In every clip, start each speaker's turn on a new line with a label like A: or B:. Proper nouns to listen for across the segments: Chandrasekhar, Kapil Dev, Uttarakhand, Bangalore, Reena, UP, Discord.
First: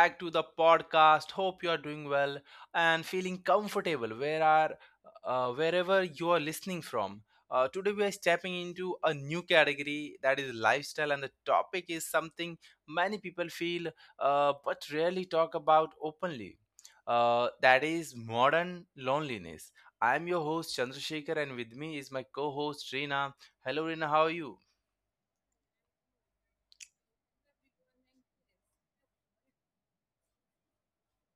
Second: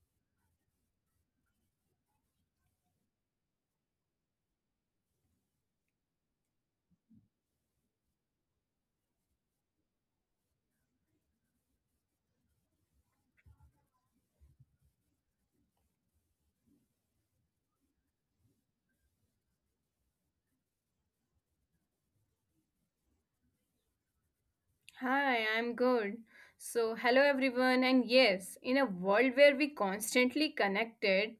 A: back to the podcast. Hope you are doing well and feeling comfortable wherever you are listening from. Today, we are stepping into a new category that is lifestyle, and the topic is something many people feel but rarely talk about openly. That is modern loneliness. I'm your host, Chandrasekhar, and with me is my co host, Reena. Hello, Reena, how are you?
B: Hi, I'm good. So, hello everyone, and yes, in a world where we constantly connected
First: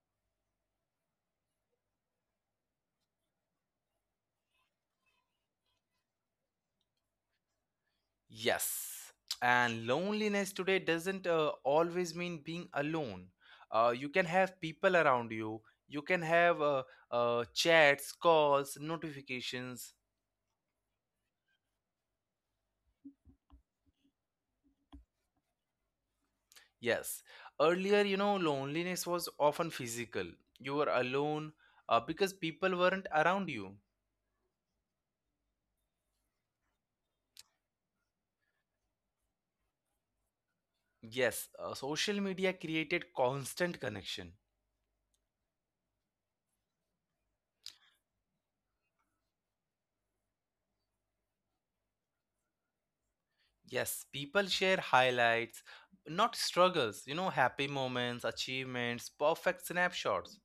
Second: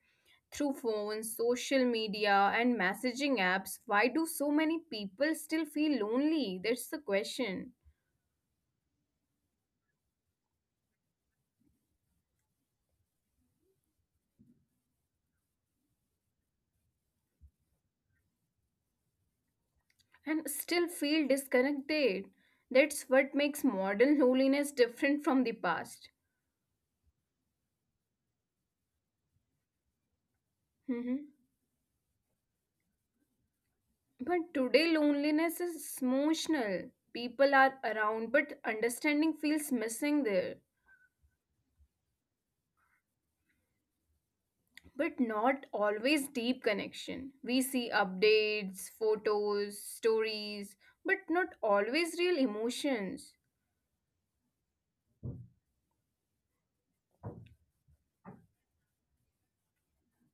B: through phones, social media, and messaging apps, why do so many people still feel lonely? That's the question.
A: Yes, and loneliness today doesn't always mean being alone. You can have people around you, you can have chats, calls, notifications.
B: And still feel disconnected. That's what makes modern loneliness different from the past.
A: Yes, earlier, you know, loneliness was often physical. You were
B: Mhm.
A: alone because people weren't around you.
B: But today, loneliness is emotional. People are around, but understanding feels missing there.
A: Yes, social media created constant connection.
B: But not always deep connection. We see updates, photos, stories, but not always real emotions.
A: Yes, people share highlights, not struggles, you know, happy moments, achievements, perfect snapshots.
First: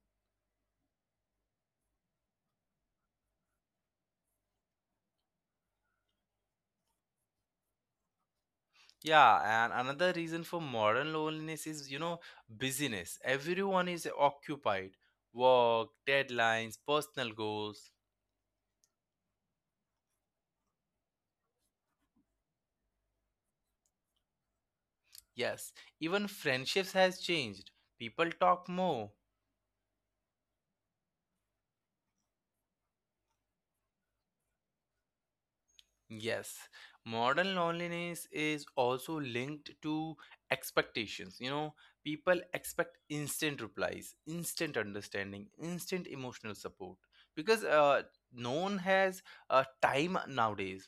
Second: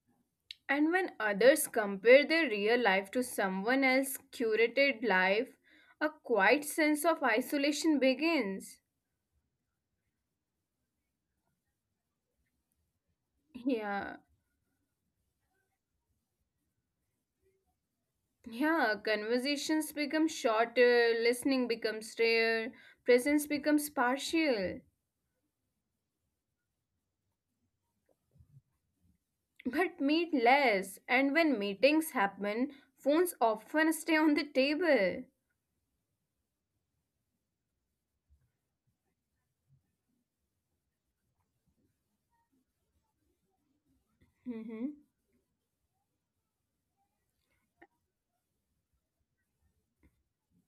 B: And when others compare their real life to someone else's curated life, a quiet sense of isolation begins.
A: Yeah, and another reason for modern loneliness is, you know, busyness. Everyone is
B: Yeah,
A: occupied. Work, deadlines, personal goals.
B: yeah, conversations become shorter, listening becomes rare, presence becomes partial.
A: Yes, even friendships has changed. People talk more.
B: But meet less. And when meetings happen, phones often stay on the table.
A: Yes, modern loneliness is also linked to expectations. You know, people expect instant replies, instant
B: Mhm.
A: understanding, instant emotional support because no one has time nowadays.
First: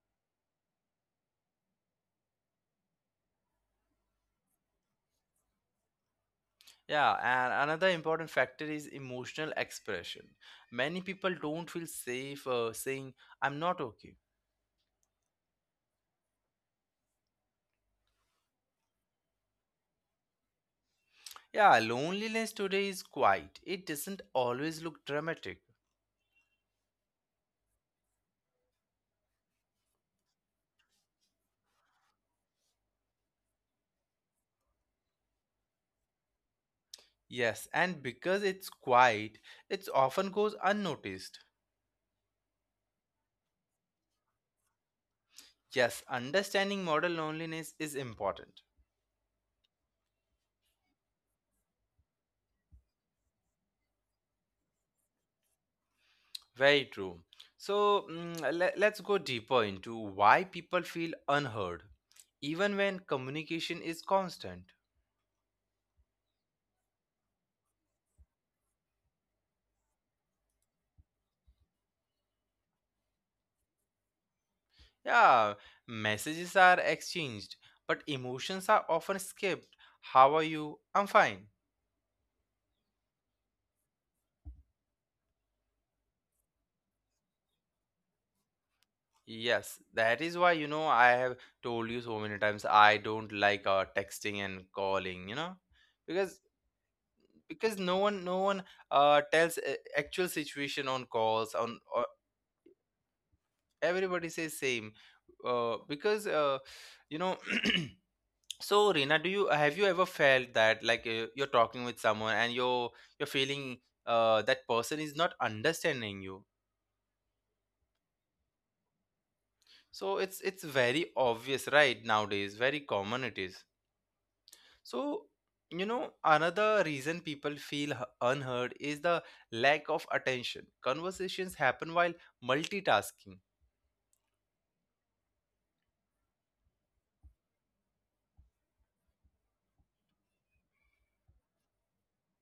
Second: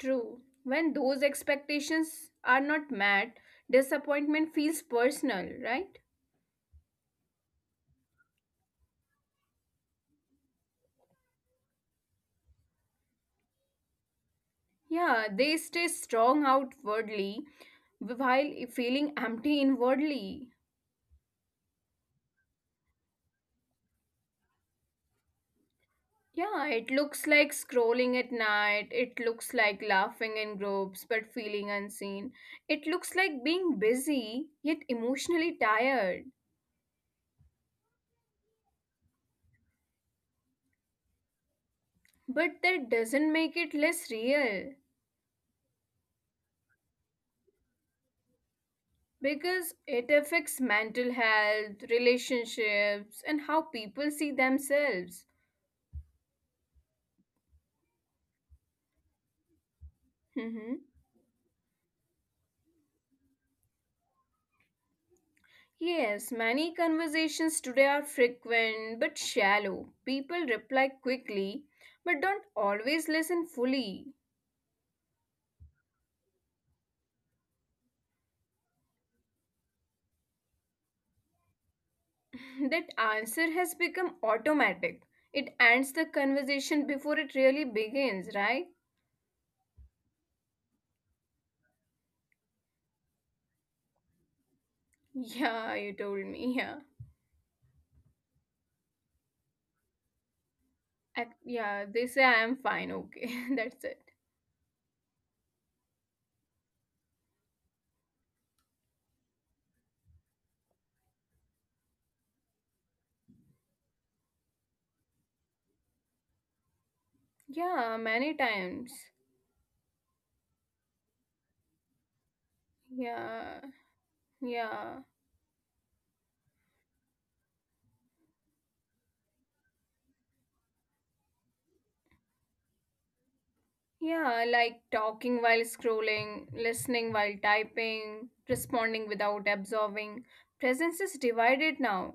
B: True. When those expectations are not met, disappointment feels personal, right?
A: Yeah, and another important factor is emotional expression. Many people don't feel safe saying, I'm not okay.
B: Yeah, they stay strong outwardly while feeling empty inwardly.
A: Yeah, loneliness today is quiet. It doesn't always look dramatic.
B: Yeah, it looks like scrolling at night, it looks like laughing in groups but feeling unseen, it looks like being busy yet emotionally tired.
A: Yes, and because it's quiet, it often goes unnoticed.
B: But that doesn't make it less real
A: Yes, understanding model loneliness is important.
B: because it affects mental health, relationships, and how people see themselves.
A: Very true. So, let's go deeper into why people feel
B: Hmm.
A: unheard, even when communication is constant.
B: Yes, many conversations today are frequent but shallow. People reply quickly but don't always listen fully.
A: Yeah, messages are exchanged, but emotions are often skipped. How are you? I'm fine.
B: That answer has become automatic. It ends the conversation before it really begins, right?
A: Yes, that is why, you know, I have told you so many times I don't like texting and calling, you know,
B: Yeah, you
A: because
B: told me. Yeah.
A: no one tells actual situation on calls
B: Ac-
A: on
B: Yeah, they say I am fine. Okay, that's
A: Everybody
B: it.
A: says same because you know So, Reena, do you have you ever felt that like you're talking with someone and you're feeling that person is not understanding you?
B: Yeah, many times.
A: So it's very obvious, right? Nowadays, very common it is.
B: Yeah, yeah,
A: So you know another reason people feel unheard is the lack of attention. Conversations happen while multitasking.
B: yeah, like talking while scrolling, listening while typing, responding without absorbing. Presence is divided now.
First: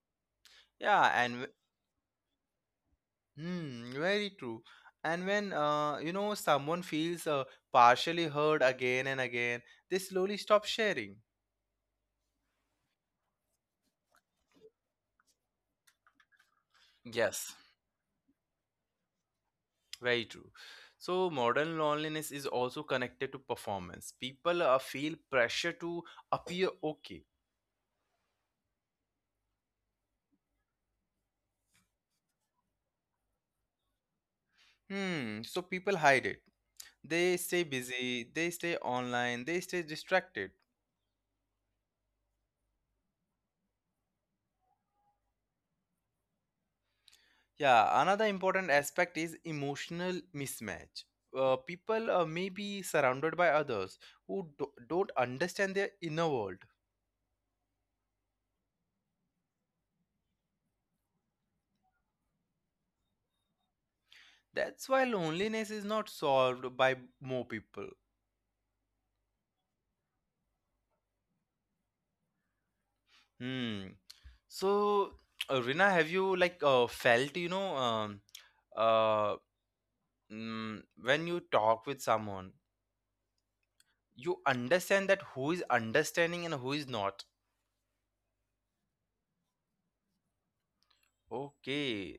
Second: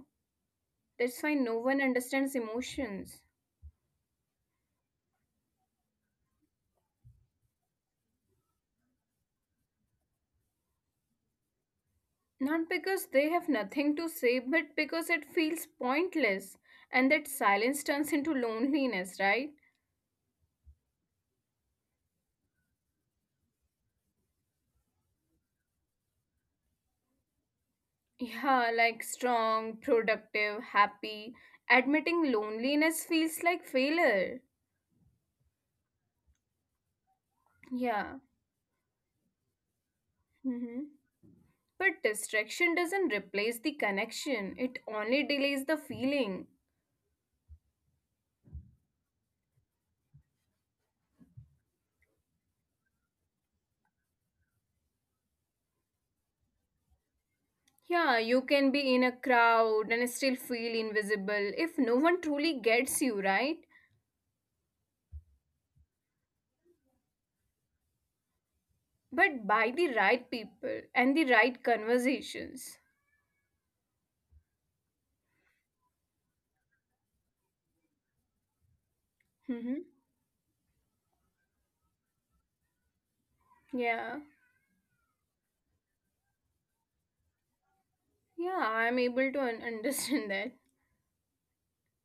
A: Yeah,
B: That's
A: and
B: why
A: w-
B: no one understands emotions.
A: hmm, very true. And when you know someone feels partially heard again and again, they slowly stop sharing.
B: Not because they have nothing to say, but because it feels pointless. And that
A: Yes,
B: silence turns into loneliness, right?
A: very true. So modern loneliness is also connected to performance. People feel pressure to appear okay.
B: Yeah, like strong, productive, happy. Admitting loneliness feels like failure.
A: Hmm, so people hide it. They stay busy,
B: Yeah.
A: they stay online, they stay distracted.
B: Mm-hmm. But distraction doesn't replace the connection, it only delays the feeling.
A: Yeah, another important aspect is emotional mismatch. People may be surrounded by others who don't understand their inner world.
B: Yeah, you can be in a crowd and still feel invisible if no one truly gets you, right?
A: That's why loneliness is not solved by more people.
B: But by the right people and the right conversations.
A: Hmm. So, Rina, have you like felt, you know, uh,
B: Hmm.
A: when you talk with someone,
B: Yeah,
A: you understand that who is understanding and who is not.
B: yeah, I'm able to understand that.
A: Okay.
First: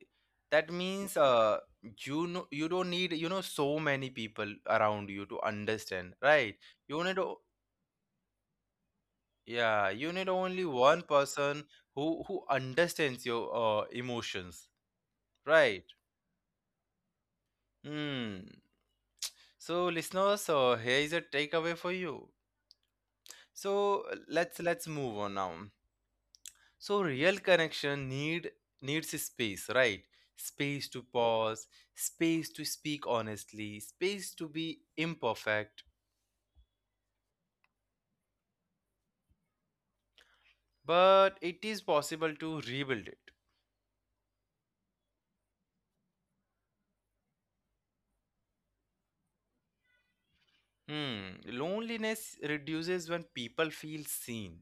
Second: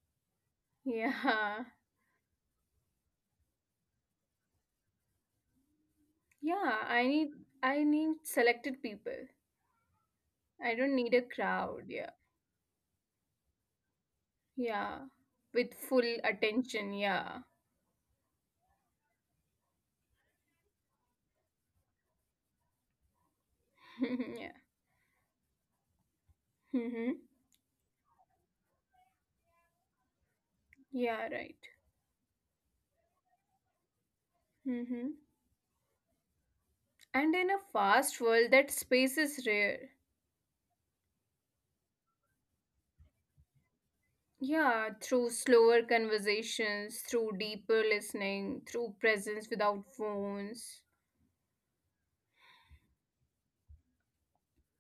A: That means
B: Yeah,
A: you know you don't need, you know, so many people around you to understand, right?
B: yeah, I
A: You need
B: need
A: o-
B: I need selected people.
A: yeah, you need only
B: I don't
A: one
B: need a
A: person
B: crowd. Yeah,
A: who understands your emotions,
B: yeah, with
A: right?
B: full attention. Yeah,
A: Hmm. So, listeners, so here is a takeaway for you. So
B: yeah.
A: let's move on now. So
B: Mm-hmm.
A: real connection needs space, right? Space to
B: Yeah, right.
A: pause, space to speak honestly, space to be
B: Mm-hmm.
A: imperfect,
B: And in a fast world, that space is rare.
A: but it is possible to rebuild it.
B: Yeah, through slower conversations, through deeper listening, through presence without phones.
A: Hmm. Loneliness reduces when people feel seen,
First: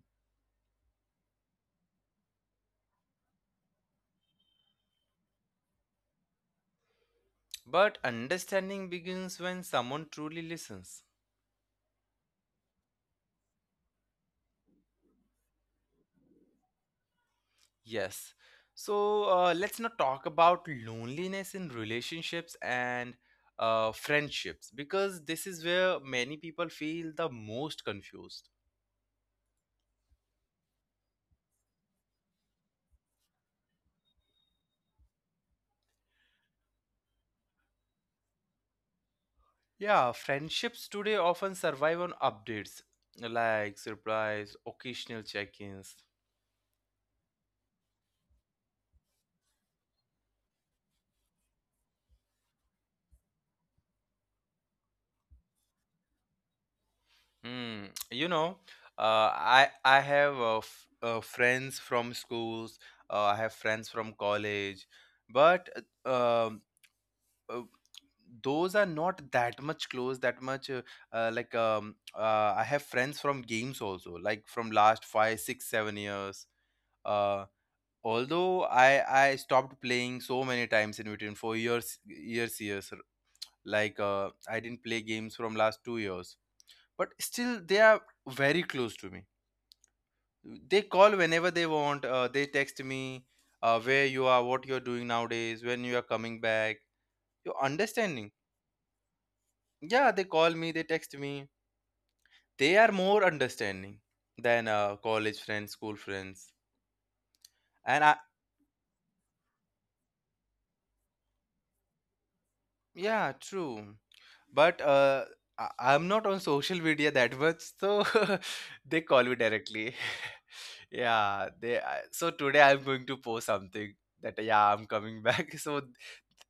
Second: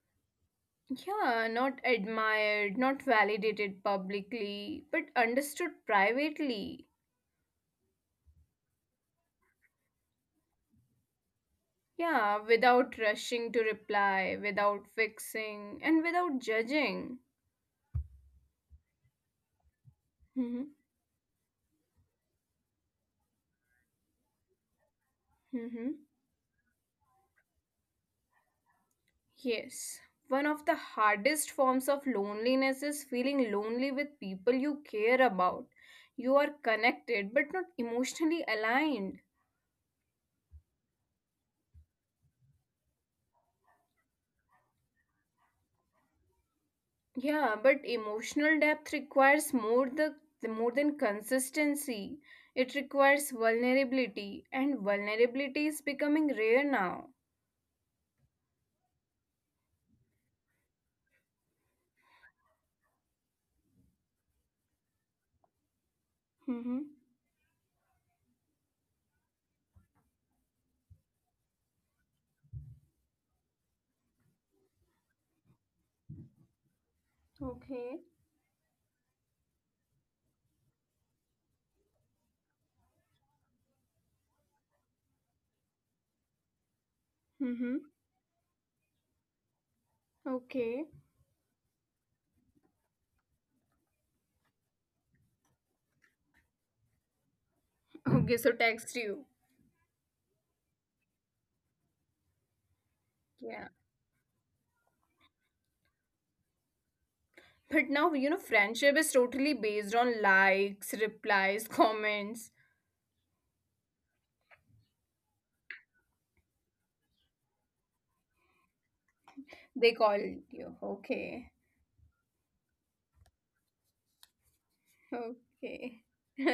B: Yeah, not admired, not validated publicly, but understood privately.
A: but understanding begins when someone truly listens.
B: Yeah, without rushing to reply, without fixing, and without judging.
A: Yes. So let's not talk
B: Mm-hmm.
A: about loneliness in relationships and friendships because this is
B: Mm-hmm.
A: where many people feel the most confused.
B: Yes, one of the hardest forms of loneliness is feeling lonely with people you care about. You are connected but not emotionally aligned.
A: Yeah, friendships today often survive on updates like surprise, occasional check-ins.
B: Yeah, but emotional depth requires more than consistency. It requires vulnerability, and vulnerability is becoming rare now.
A: Hmm. You know, I have f friends from schools. I have friends from college, but uh, um
B: Mm-hmm.
A: uh, those are not that much close, that much I have friends from games also, like from last 5, 6, 7 years. uh,
B: Okay.
A: although i i stopped playing so many times in between, four years. I didn't play games from last 2 years, but still
B: Mm-hmm.
A: they are very close to me. They
B: Okay.
A: call whenever they want, they text me, where you are, what you're doing nowadays, when you are coming back, your understanding.
B: Okay, so text you.
A: Yeah, they call me, they text me. They are more
B: Yeah.
A: understanding than college friends, school friends.
B: But
A: And
B: now, you know, friendship is totally based on likes, replies, comments.
A: Yeah, true. But I- I'm not on social media that much, so they call me
B: They
A: directly.
B: call you. Okay.
A: Yeah, they. So today I'm going to post something that yeah, I'm coming back. So
B: Okay.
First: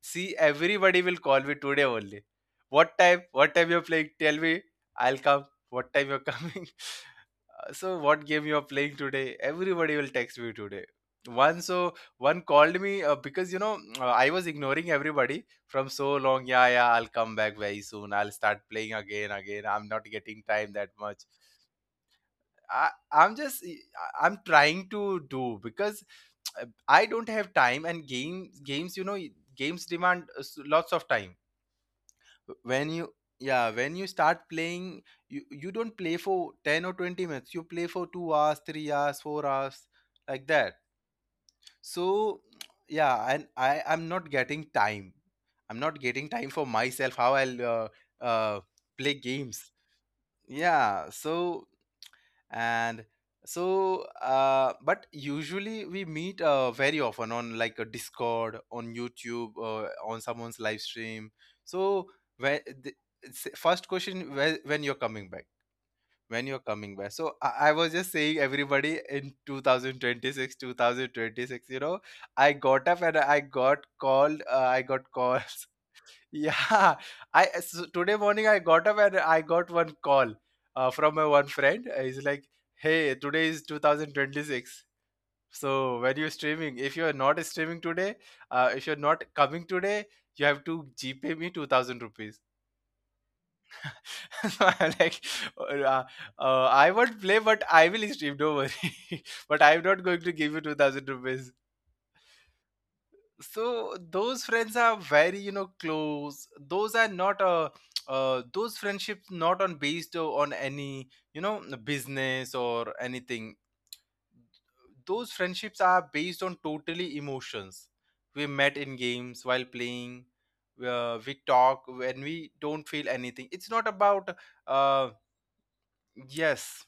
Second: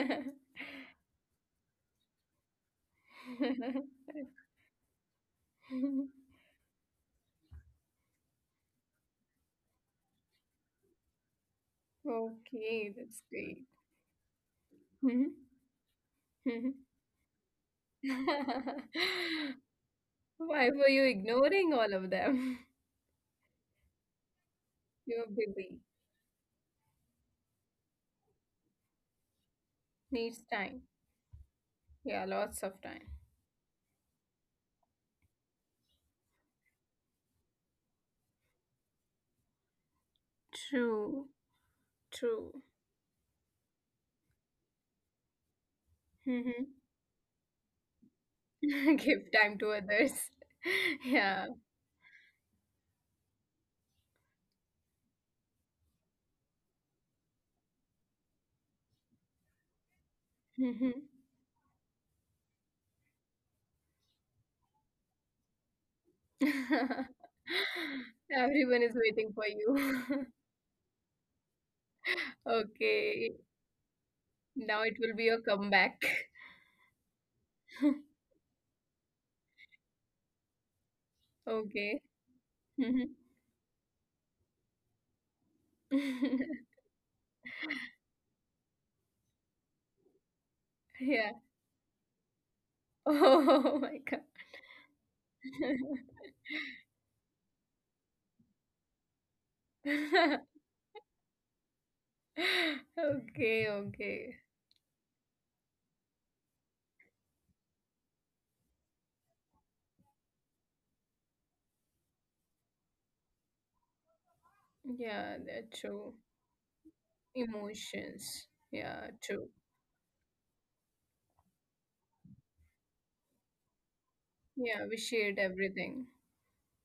A: see, everybody will call me today only. What time? What time you're playing? Tell me. I'll come. What time you're coming? So what game you're playing today? Everybody will text me today. One called
B: Okay,
A: me
B: that's
A: because you
B: great.
A: know, I was ignoring
B: Mhm.
A: everybody from so long. Yeah,
B: Mhm.
A: yeah, I'll come back very soon, I'll start playing again. I'm not getting
B: Why
A: time that
B: were you
A: much.
B: ignoring all of them?
A: I, I'm just I'm trying to
B: You're
A: do
B: busy.
A: because I don't have time and games, you know, games demand
B: Needs time.
A: lots of time.
B: Yeah, lots of
A: When you
B: time.
A: Yeah, when you start playing, you don't play for 10 or 20 minutes, you play for 2 hours, 3 hours, 4 hours like that.
B: True.
A: So
B: True.
A: yeah, and I'm not getting time, I'm not getting time for
B: Mhm.
A: myself. How I'll uh, play
B: Give time to
A: games?
B: others.
A: Yeah,
B: Yeah.
A: so. And so but usually we meet very often on like a discord, on youtube, on someone's live stream. So when the first question, when you're coming back, when you're coming back. So I was just saying
B: Everyone is
A: everybody, in
B: waiting for you.
A: 2026, you know, I got up and
B: Okay,
A: I
B: now it
A: got
B: will be your
A: calls.
B: comeback.
A: Yeah. I So today morning I got up and I got one call from my one friend.
B: Okay.
A: He's like, "Hey,
B: Mhm.
A: today is 2026. So when you're streaming, if you're not streaming today, if you're not coming today, you have to G pay
B: Yeah.
A: me 2000 rupees."
B: Oh, my God.
A: Like uh, I won't play, but I will stream. Don't worry. But I'm not going to give you 2,000 rupees.
B: Okay,
A: So
B: okay.
A: those friends are very you know close. Those are not those friendships, not on based on any, you know, business or anything. Those
B: Yeah,
A: friendships
B: that's
A: are
B: true.
A: based on totally emotions. We
B: Emotions.
A: met in
B: Yeah,
A: games
B: true.
A: while playing. We talk when we don't feel anything. It's not about
B: Yeah, we
A: uh
B: shared everything.
A: yes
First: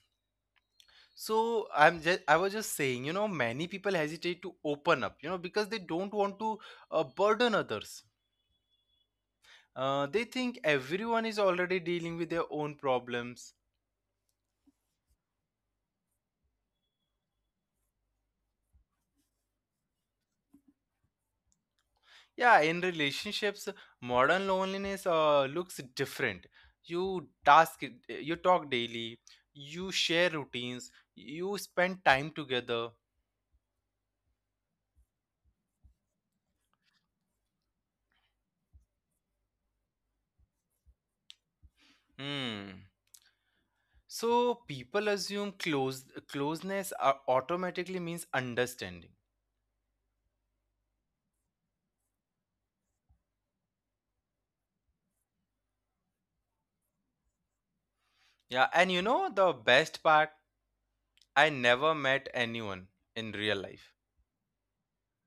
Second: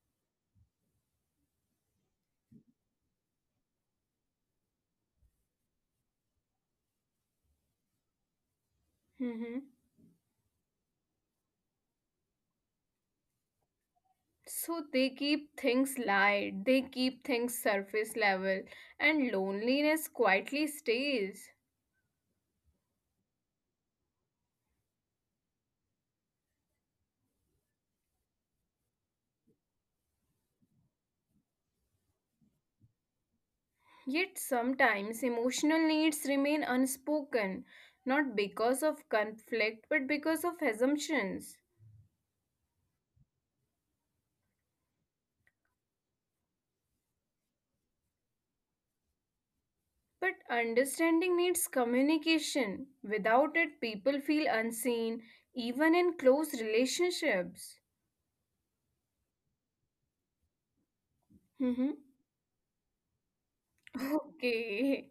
A: so I'm just, I was just saying, you know, many people hesitate to open up, you know, because they don't want to burden others.
B: Mm-hmm.
A: They think everyone is already dealing with their own problems.
B: So they keep things light, they keep things surface level, and loneliness quietly stays.
A: Yeah, in relationships, modern loneliness looks different. You task, you talk daily, you share routines, you spend time together.
B: Yet sometimes emotional needs remain unspoken, not because of conflict but because of assumptions.
A: Hmm. So people assume closeness automatically means understanding.
B: But understanding needs communication. Without it, people feel unseen, even in close relationships.
A: Yeah, and you know the best part, I never
B: Hmm.
A: met anyone in real life.
B: Okay.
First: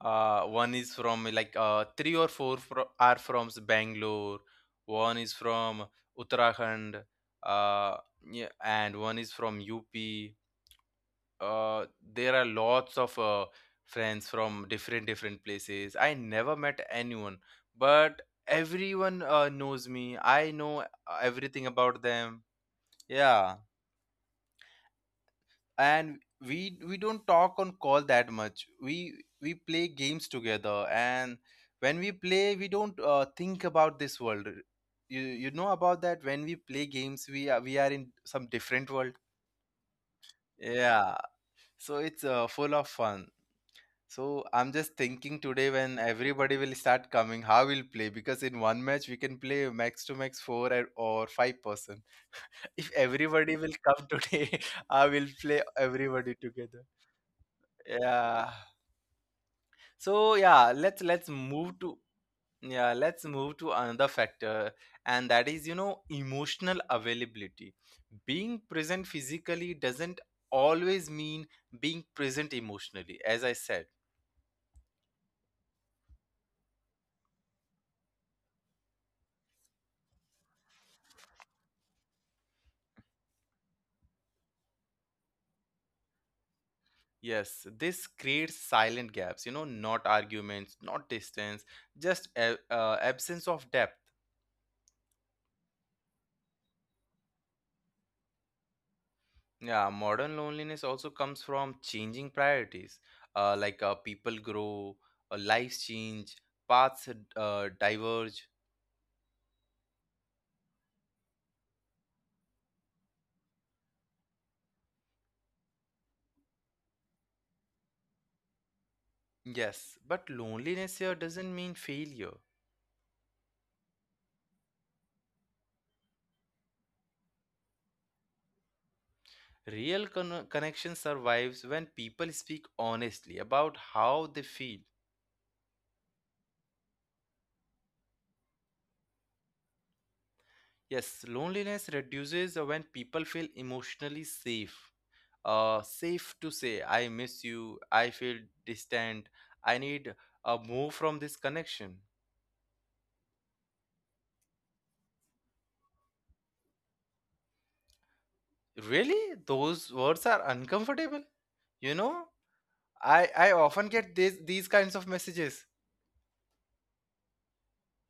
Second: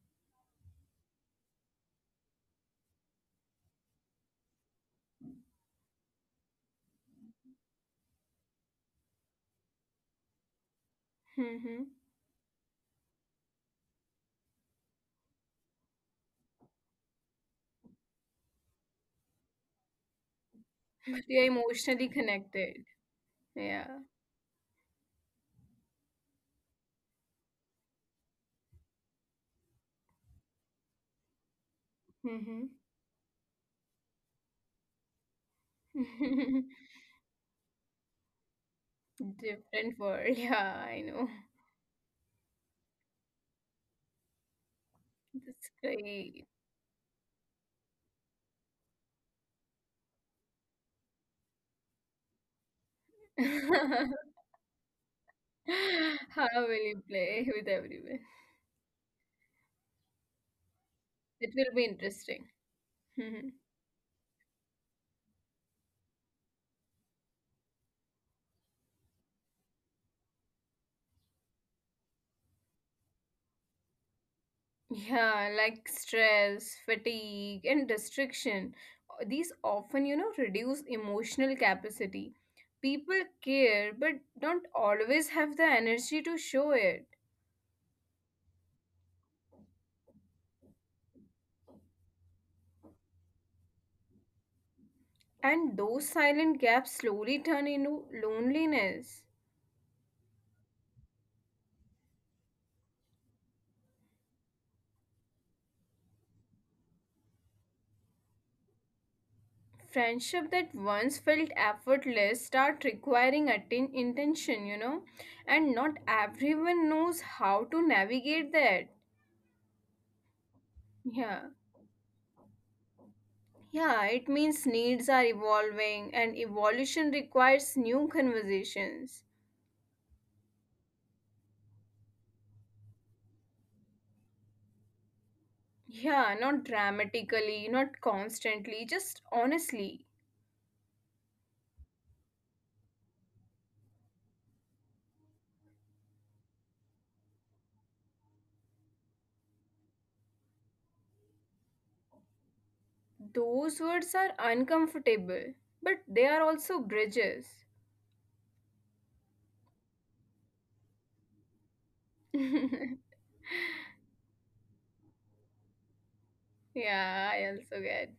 A: One is from like three or four, are from Bangalore, one is from Uttarakhand, uh, yeah, and one is from UP.
B: Hmm.
A: Uh, there are lots of friends from different different places. I never met anyone, but everyone knows me. I know
B: But you're
A: everything
B: emotionally
A: about them.
B: connected.
A: Yeah.
B: Yeah.
A: And we don't talk on call that much. We play games together, and when we play
B: Hmm.
A: we don't think about this world. You know about that, when we play games, we are in some different world,
B: Different world. Yeah, I know.
A: yeah. So it's full of fun. So I'm just thinking,
B: That's
A: today when
B: great.
A: everybody will start coming, how we'll play, because in one match we can play max to max 4 or 5 person. If everybody will come today I will play
B: How
A: everybody
B: will
A: together,
B: you play with everyone?
A: yeah. So yeah, let's
B: It will be
A: move to
B: interesting.
A: yeah, let's
B: Mhm.
A: move to another factor, and that is, you know, emotional availability. Being present physically doesn't always mean being present emotionally, as I said.
B: Yeah, like stress, fatigue, and distraction. These often, you know, reduce emotional capacity. People care but don't always have the energy to show it.
A: Yes, this creates silent gaps, you know, not arguments, not distance, just a, absence of depth.
B: And those silent gaps slowly turn into loneliness.
A: Yeah, modern loneliness also comes from changing priorities, like people grow, lives change, paths diverge.
B: Friendship that once felt effortless start requiring intention, you know, and not everyone knows how to navigate that.
A: Yes, but loneliness here
B: Yeah,
A: doesn't mean failure.
B: yeah, it means needs are evolving and evolution requires new conversations.
A: Real connection survives when people speak honestly about how they feel.
B: Yeah, not dramatically, not constantly, just honestly.
A: Yes, loneliness reduces when people feel emotionally safe. Safe to say, I miss you, I feel distant, I need a move from this connection.
B: Those words are uncomfortable, but they are also bridges.
A: Really? Those words are uncomfortable? You know, I often get these kinds of messages.
B: Yeah, I also get.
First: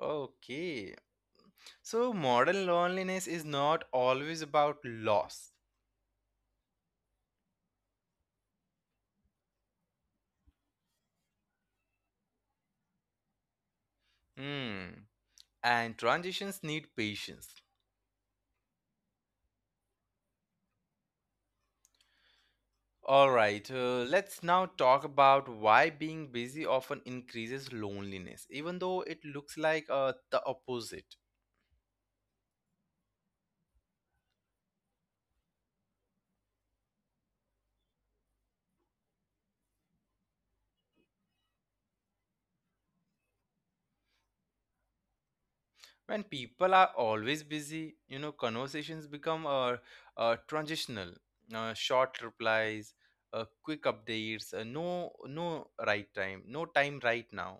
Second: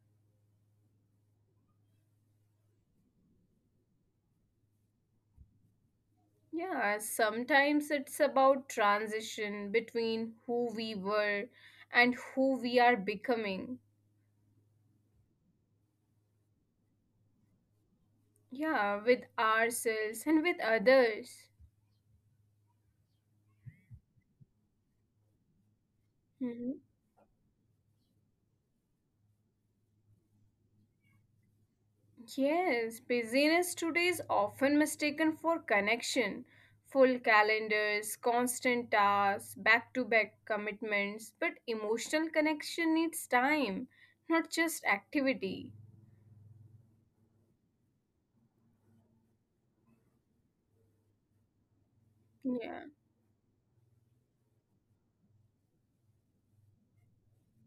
A: Okay. So, modern loneliness is not always about loss.
B: Yeah, sometimes it's about transition between who we were and who we are becoming.
A: Hmm. And transitions need patience.
B: Yeah, with ourselves and with others.
A: Alright, let's now talk about why being busy
B: Mhm.
A: often increases loneliness, even though it looks like the opposite.
B: Yes, busyness today is often mistaken for connection. Full calendars, constant tasks, back to back commitments, but emotional connection needs time, not just activity.
A: When people are always busy, you know, conversations become transitional. Short
B: Yeah.
A: replies, quick updates, no right time, no time right now.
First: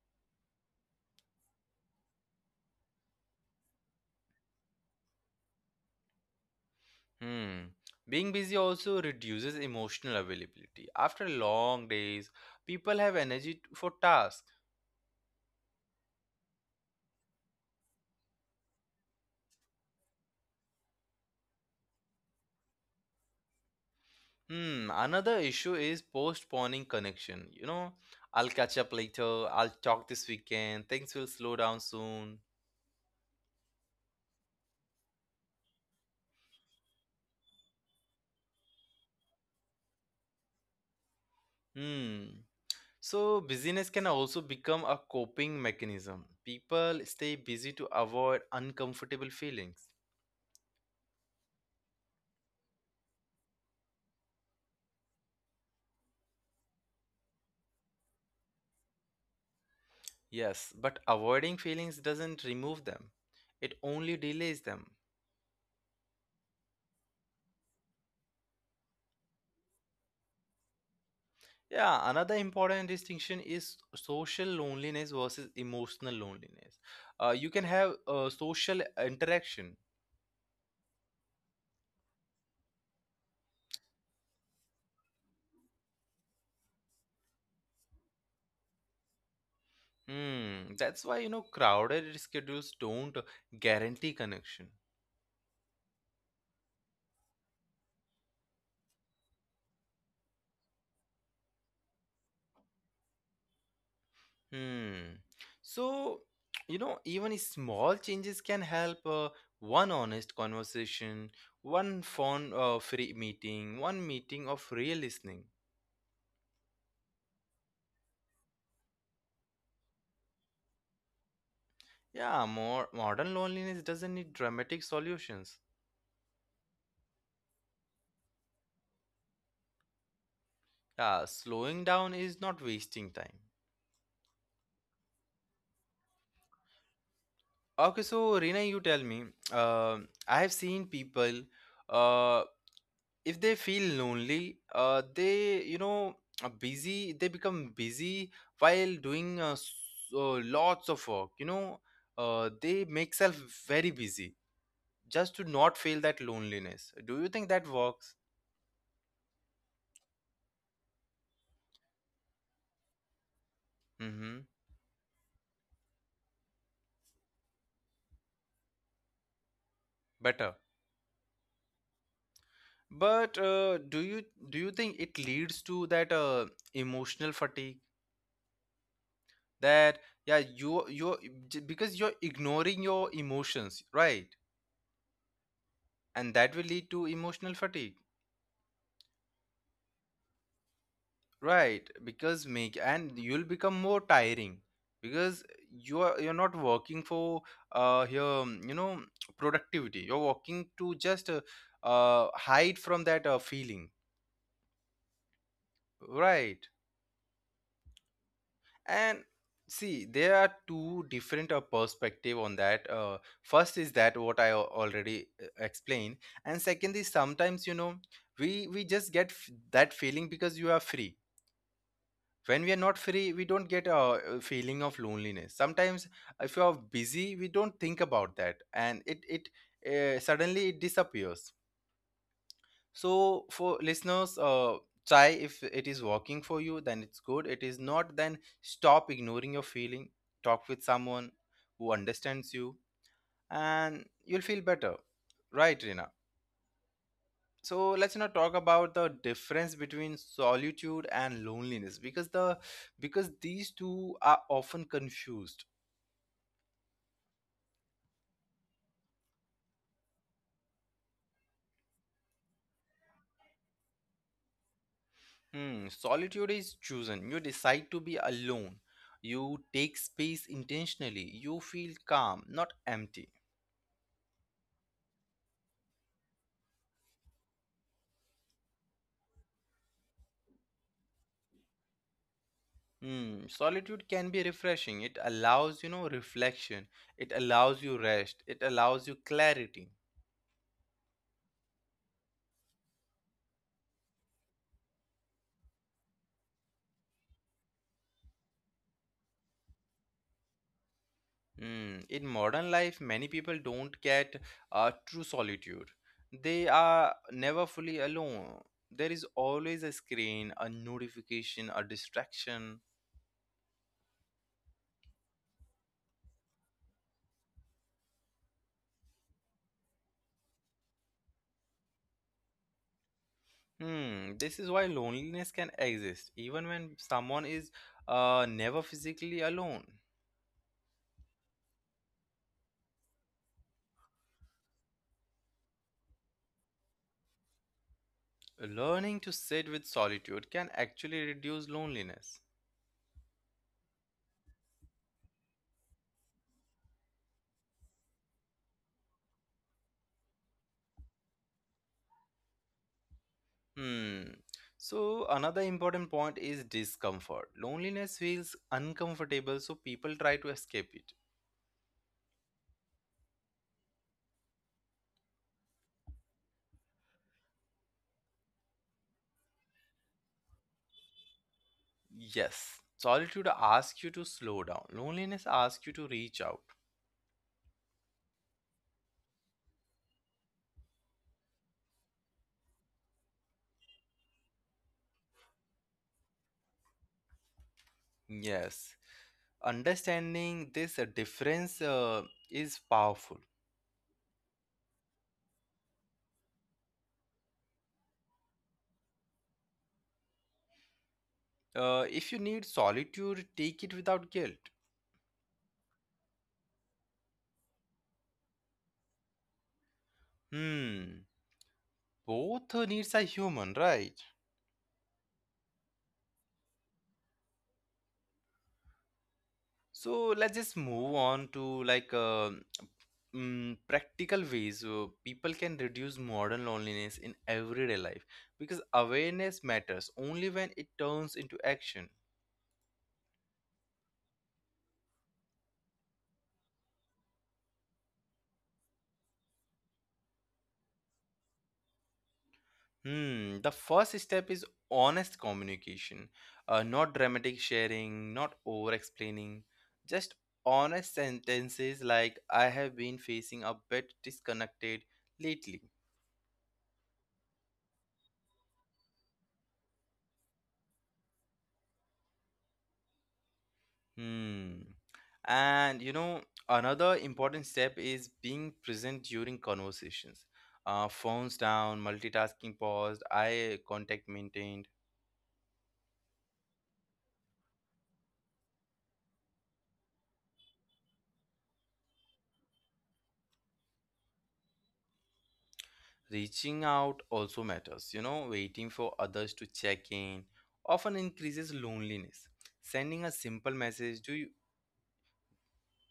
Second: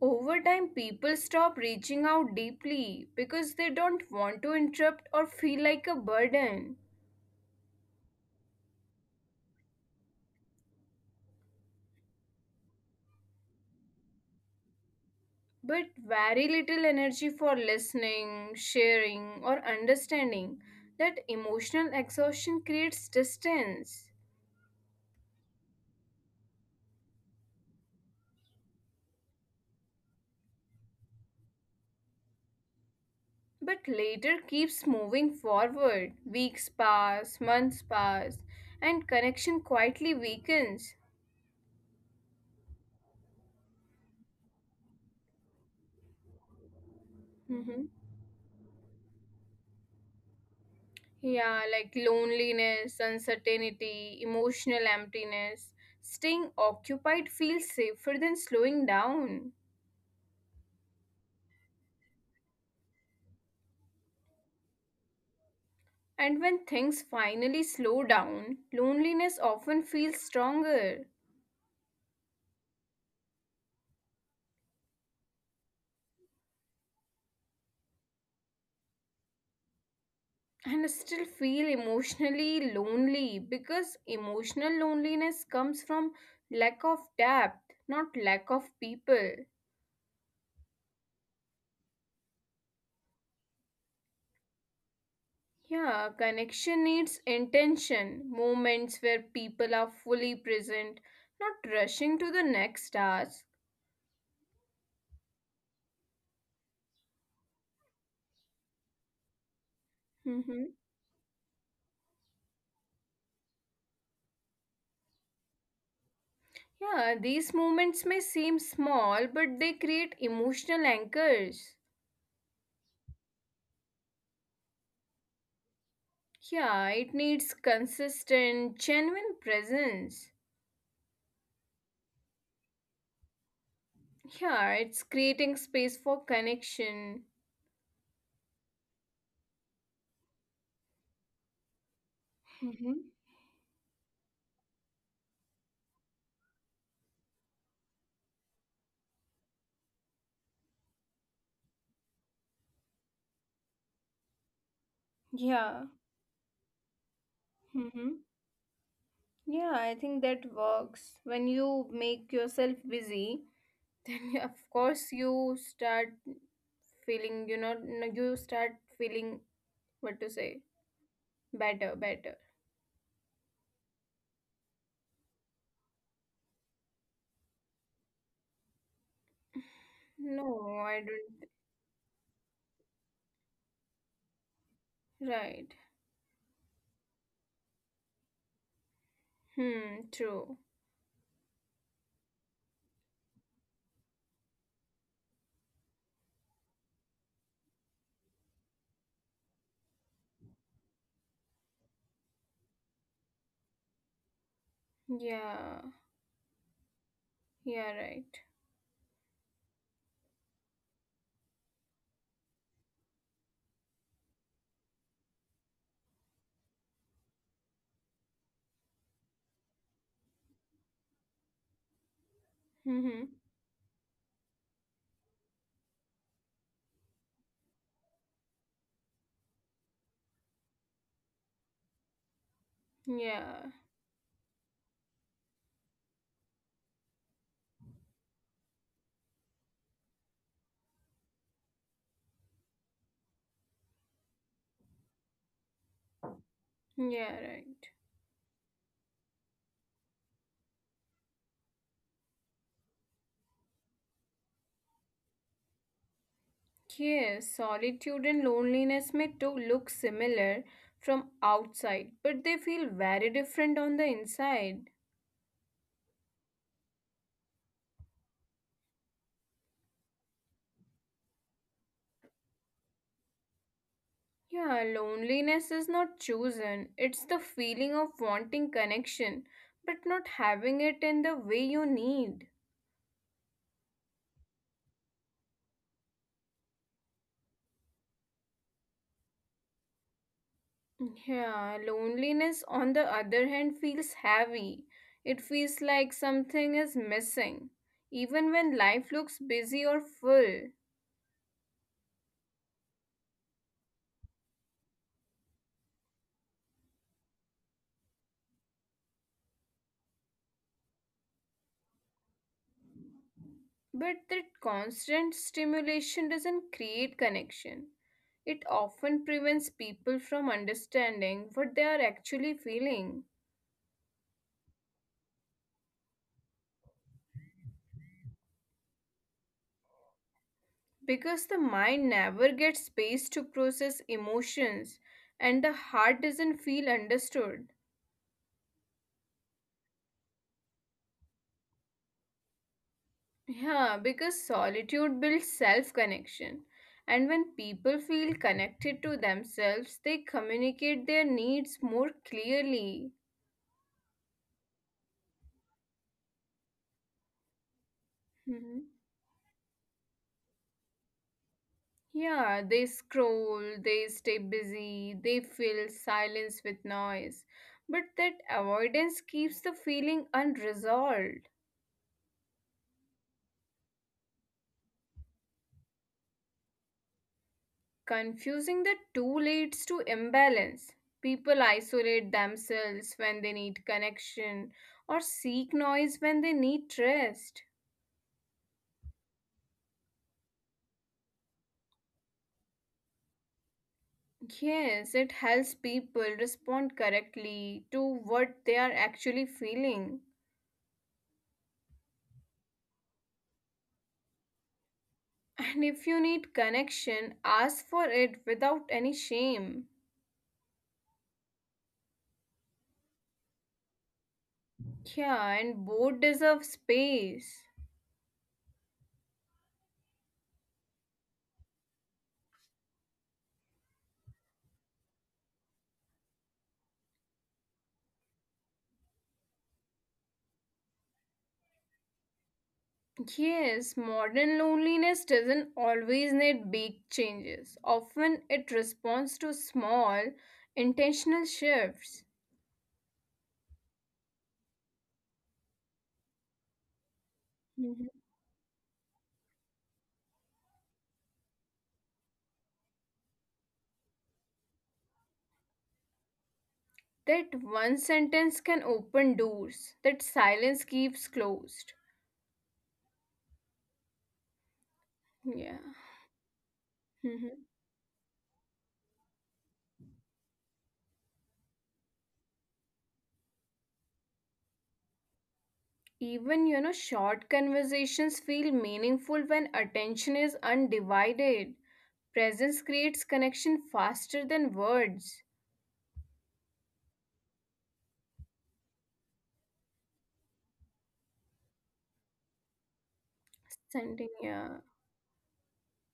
B: Over time, people stop reaching out deeply because they don't want to interrupt or feel like a burden,
A: Hmm. Being busy also reduces emotional availability. After long days, people have energy for tasks.
B: but very little energy for listening, sharing, or understanding. That emotional exhaustion creates distance,
A: Hmm. Another issue is postponing connection. You know, I'll catch up later. I'll talk this weekend. Things will slow down soon.
B: but later keeps moving forward. Weeks pass, months pass, and connection quietly weakens.
A: Hmm. So busyness can also become a coping mechanism. People stay busy to
B: Mm-hmm.
A: avoid uncomfortable feelings.
B: Yeah, like loneliness, uncertainty, emotional emptiness. Staying occupied feels safer than slowing down.
A: Yes, but avoiding feelings doesn't remove them. It only delays them.
B: And when things finally slow down, loneliness often feels stronger.
A: Yeah, another important distinction is social loneliness versus emotional loneliness. You can have social interaction.
B: And I still feel emotionally lonely because emotional loneliness comes from lack of depth, not lack of people.
A: Hmm, that's why crowded schedules don't guarantee connection.
B: Yeah, connection needs intention, moments where people are fully present, not rushing to the next task.
A: Hmm. So, you know, even small changes can help. One honest
B: Mhm.
A: conversation, one phone free meeting, one meeting of real listening.
B: Yeah, these moments may seem small, but they create emotional anchors.
A: Yeah, more modern loneliness doesn't need dramatic solutions.
B: Yeah, it needs consistent, genuine presence.
A: Yeah, slowing down is not wasting time.
B: Yeah, it's creating space for connection.
A: Okay, so Rina, you tell me. Uh, I have seen people, uh,
B: Mm-hmm.
A: if they feel lonely, they, are busy, they become busy while doing so lots of work. They make self very busy just to not
B: Yeah.
A: feel that loneliness. Do you think that
B: Mm-hmm.
A: works?
B: Yeah, I think that works. When you make yourself busy, then
A: Mm-hmm.
B: of course you start feeling no, you start feeling, what to
A: Better.
B: say, better. Better.
A: But do you think it leads to that emotional fatigue? That Yeah,
B: No,
A: you
B: I
A: you
B: don't.
A: j- because you're ignoring your emotions, right?
B: Right.
A: And that will lead to emotional fatigue,
B: Hmm, true.
A: right? Because make and you'll become more tiring because you're not working for your productivity. You're working to just hide from that feeling,
B: Yeah,
A: right?
B: yeah, right.
A: And see, there are two different perspective on that. First is that what I already explained, and second is, sometimes, you know, we just get that feeling because you are free. When we are not
B: Mm-hmm.
A: free, we don't get a feeling of loneliness. Sometimes if you are busy, we don't think about that, and it suddenly it disappears. So
B: Yeah,
A: for listeners, try. If it is working for you, then it's good. It is not, then stop ignoring your feeling. Talk with someone who understands you, and you'll feel better. Right, Rina?
B: yeah,
A: So
B: right.
A: let's now talk about the difference between solitude and loneliness, because these two are often confused.
B: Yes, solitude and loneliness may to look similar from outside but they feel very different on the inside.
A: Hmm, solitude is chosen. You decide to be alone. You take space intentionally. You feel calm, not empty.
B: Yeah, loneliness is not chosen. It's the feeling of wanting connection, but not having it in the way you need.
A: Mm, solitude can be refreshing. It allows, you know, reflection. It allows you rest. It allows you clarity.
B: Yeah, loneliness, on the other hand, feels heavy. It feels like something is missing, even when life looks busy or full.
A: Mm. In modern life, many people don't get true solitude. They are never fully alone. There is always a screen, a notification, a distraction.
B: But that constant stimulation doesn't create connection. It often prevents people from understanding what they are actually feeling.
A: Hmm. This is why loneliness can exist, even when someone is never physically alone.
B: Because the mind never gets space to process emotions and the heart doesn't feel understood.
A: Learning to sit with solitude can actually reduce loneliness.
B: Yeah, because solitude builds self connection. And when people feel connected to themselves, they communicate their needs more clearly.
A: Hmm. So another important point is discomfort. Loneliness feels
B: Mhm.
A: uncomfortable, so people try to escape it.
B: Yeah, they scroll, they stay busy, they fill silence with noise. But that avoidance keeps the feeling unresolved.
A: Yes. Solitude asks you to slow down. Loneliness asks you to reach out.
B: Confusing the two leads to imbalance. People isolate themselves when they need connection or seek noise when they need rest.
A: Yes. Understanding this difference is powerful.
B: Yes, it helps people respond correctly to what they are actually feeling.
A: If you need solitude, take it without guilt.
B: And if you need connection, ask for it without any shame.
A: Hmm. Both needs are human, right?
B: Yeah, and both deserve space.
A: So let's just move on to like practical ways people can reduce modern loneliness in everyday life, because awareness matters only when it turns into action.
B: Yes, modern loneliness doesn't always need big changes. Often it responds to small, intentional shifts.
A: Hmm, the first step is honest communication, not dramatic
B: Mhm.
A: sharing, not over explaining, just honest sentences like, I have been facing a bit disconnected lately.
B: That one sentence can open doors that silence keeps closed.
A: Hmm.
B: Yeah.
A: And you know, another
B: Mhm.
A: important step is being present during conversations. Phones down, multitasking paused, eye contact maintained.
B: Even, you know, short conversations feel meaningful when attention is undivided. Presence creates connection faster than words.
A: Reaching out also matters. You know, waiting for others to check in often increases loneliness. Sending a simple message,
B: Sending,
A: do you?
B: yeah.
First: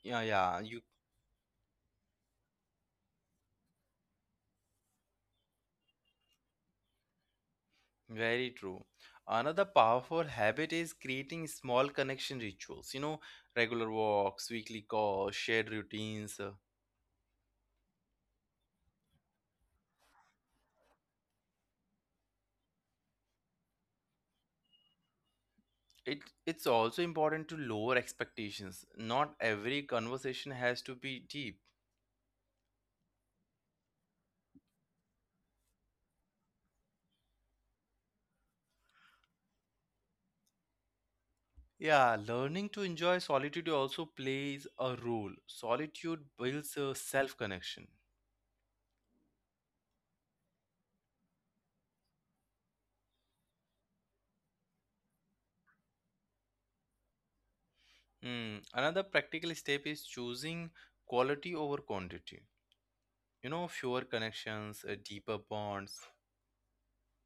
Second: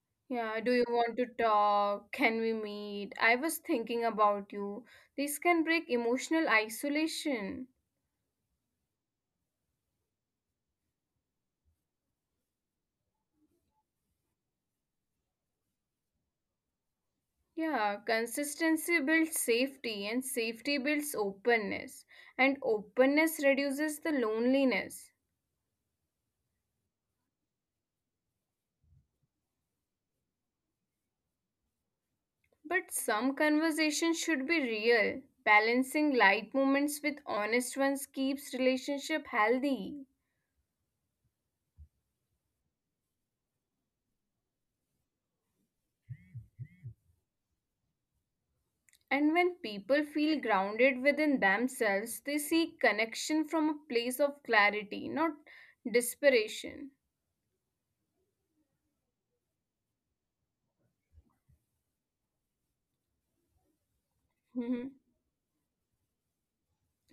A: Yeah,
B: Yeah,
A: yeah,
B: do
A: you.
B: you want to talk? Can we meet? I was thinking about you. This can break emotional isolation.
A: Very true. Another powerful habit is creating small connection rituals. You know, regular walks, weekly calls, shared routines.
B: Yeah, consistency builds safety, and safety builds openness, and openness reduces the loneliness.
A: It it's also important to lower expectations. Not every conversation has to be deep.
B: But some conversations should be real. Balancing light moments with honest ones keeps relationship healthy.
A: Yeah, learning to enjoy solitude also plays a role. Solitude builds a self-connection.
B: And when people feel grounded within themselves, they seek connection from a place of clarity, not desperation.
A: Hmm. Another practical step is choosing quality over quantity. You know, fewer connections,
B: Mhm.
A: deeper bonds.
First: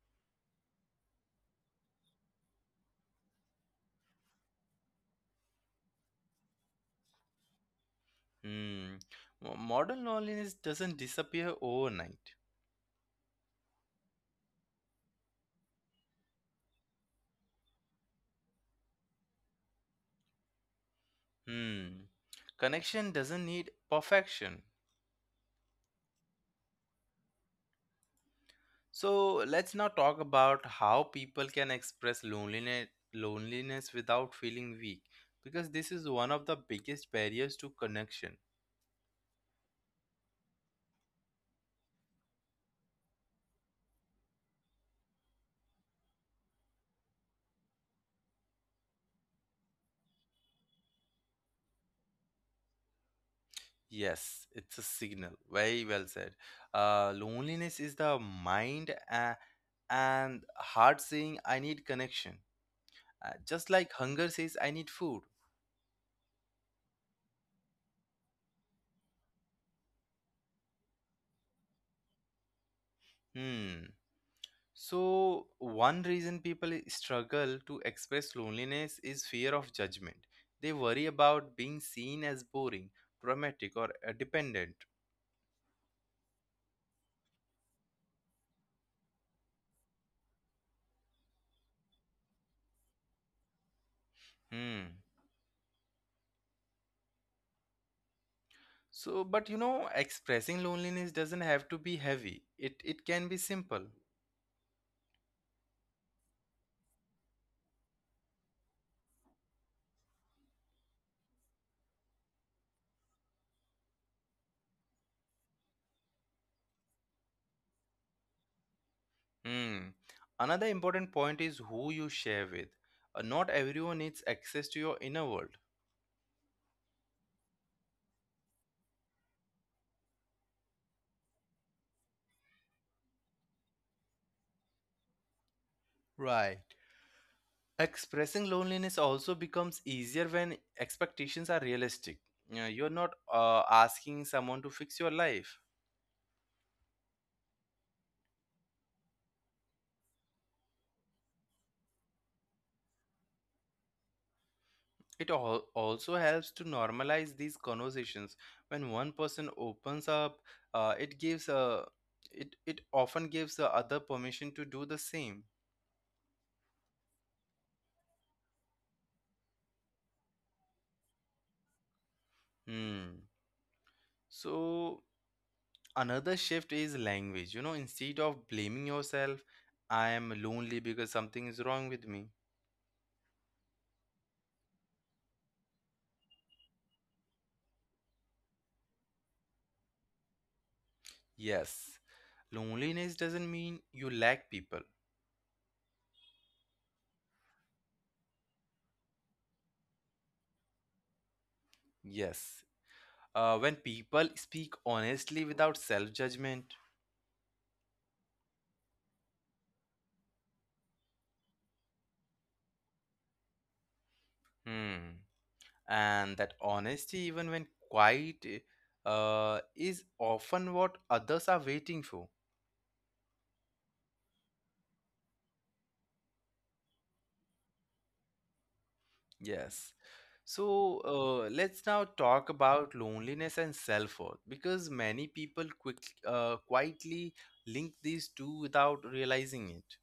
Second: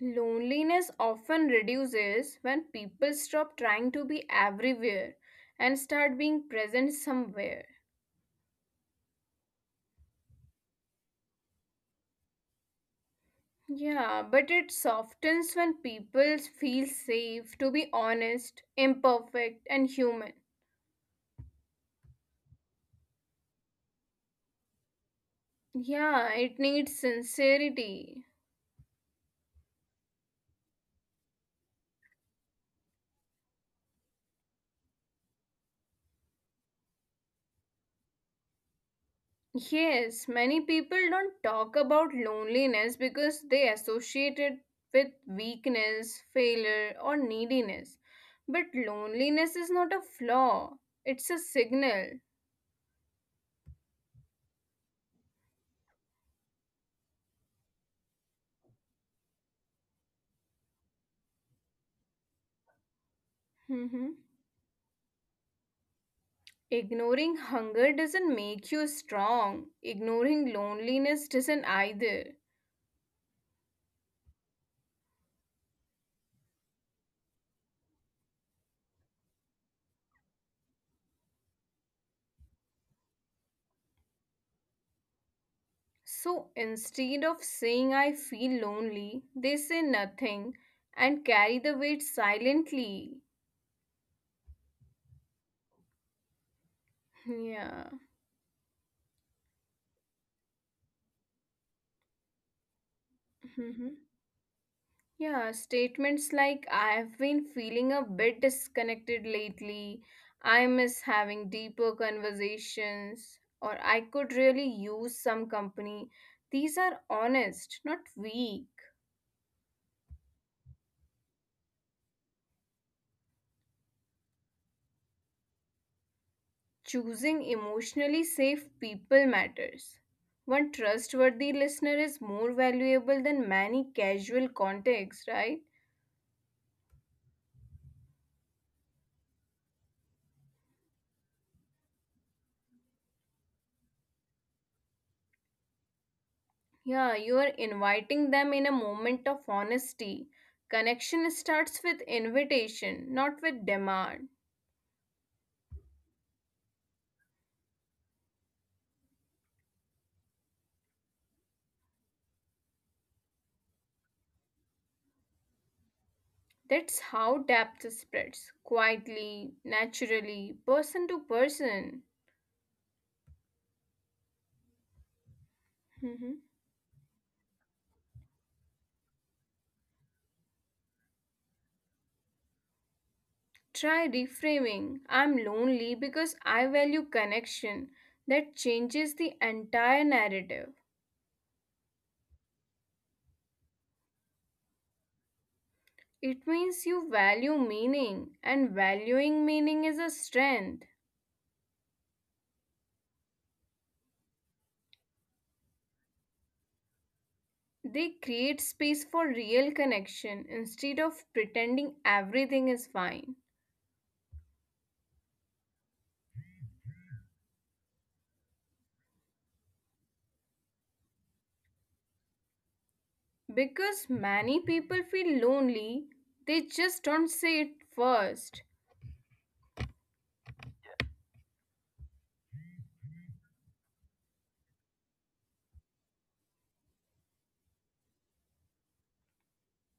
B: Loneliness often reduces when people stop trying to be everywhere and start being present somewhere.
A: Hmm. Modern loneliness doesn't disappear overnight.
B: Yeah, but it softens when people feel safe to be honest, imperfect, and human.
A: Hmm. Connection doesn't need perfection.
B: Yeah, it needs sincerity.
A: So let's now talk about how people can express loneliness without feeling weak, because this is one of the biggest barriers to connection.
B: Yes, many people don't talk about loneliness because they associate it with weakness, failure, or neediness. But loneliness is not a flaw, it's a signal.
A: Yes, it's a signal. Very well said. Loneliness is the mind and heart saying, I need connection. Just like
B: Mhm.
A: hunger says, I need food.
B: Ignoring hunger doesn't make you strong, ignoring loneliness doesn't either.
A: Hmm. So, one reason people struggle to express loneliness is fear of judgment. They worry about being seen as boring, dramatic, or dependent.
B: So instead of saying I feel lonely, they say nothing and carry the weight silently.
A: Hmm.
B: Yeah.
A: So, but you know, expressing loneliness doesn't have to be heavy. It can be simple.
B: Yeah, statements like I've been feeling a bit disconnected lately, I miss having deeper conversations, or I could really use some company. These are honest, not weak.
A: Hmm. Another important point is who you share with. Not everyone needs access to your inner world.
B: Choosing emotionally safe people matters. One trustworthy listener is more valuable than many casual contacts, right?
A: Right. Expressing loneliness also becomes easier when expectations are realistic. You're not asking someone to fix your life.
B: Yeah, you are inviting them in a moment of honesty. Connection starts with invitation, not with demand.
A: It also helps to normalize these conversations. When one person opens up, uh, it gives a it it often gives the other permission to do the same.
B: That's how depth spreads quietly, naturally, person to person.
A: Hmm. So another
B: Mhm.
A: shift is language. You know, instead of blaming yourself, I am lonely because something is wrong with me.
B: Try reframing I'm lonely because I value connection. That changes the entire narrative.
A: Yes, loneliness doesn't mean you lack people.
B: It means you value meaning, and valuing meaning is a strength.
A: Yes, when people speak honestly without self judgment,
B: They create space for real connection instead of pretending everything is fine.
A: hmm, and that honesty, even when quiet, is often what others are waiting for.
B: Because many people feel lonely, they just don't say it first.
A: Yes. So let's now talk about loneliness and self-worth, because many people quietly link these two without realizing it.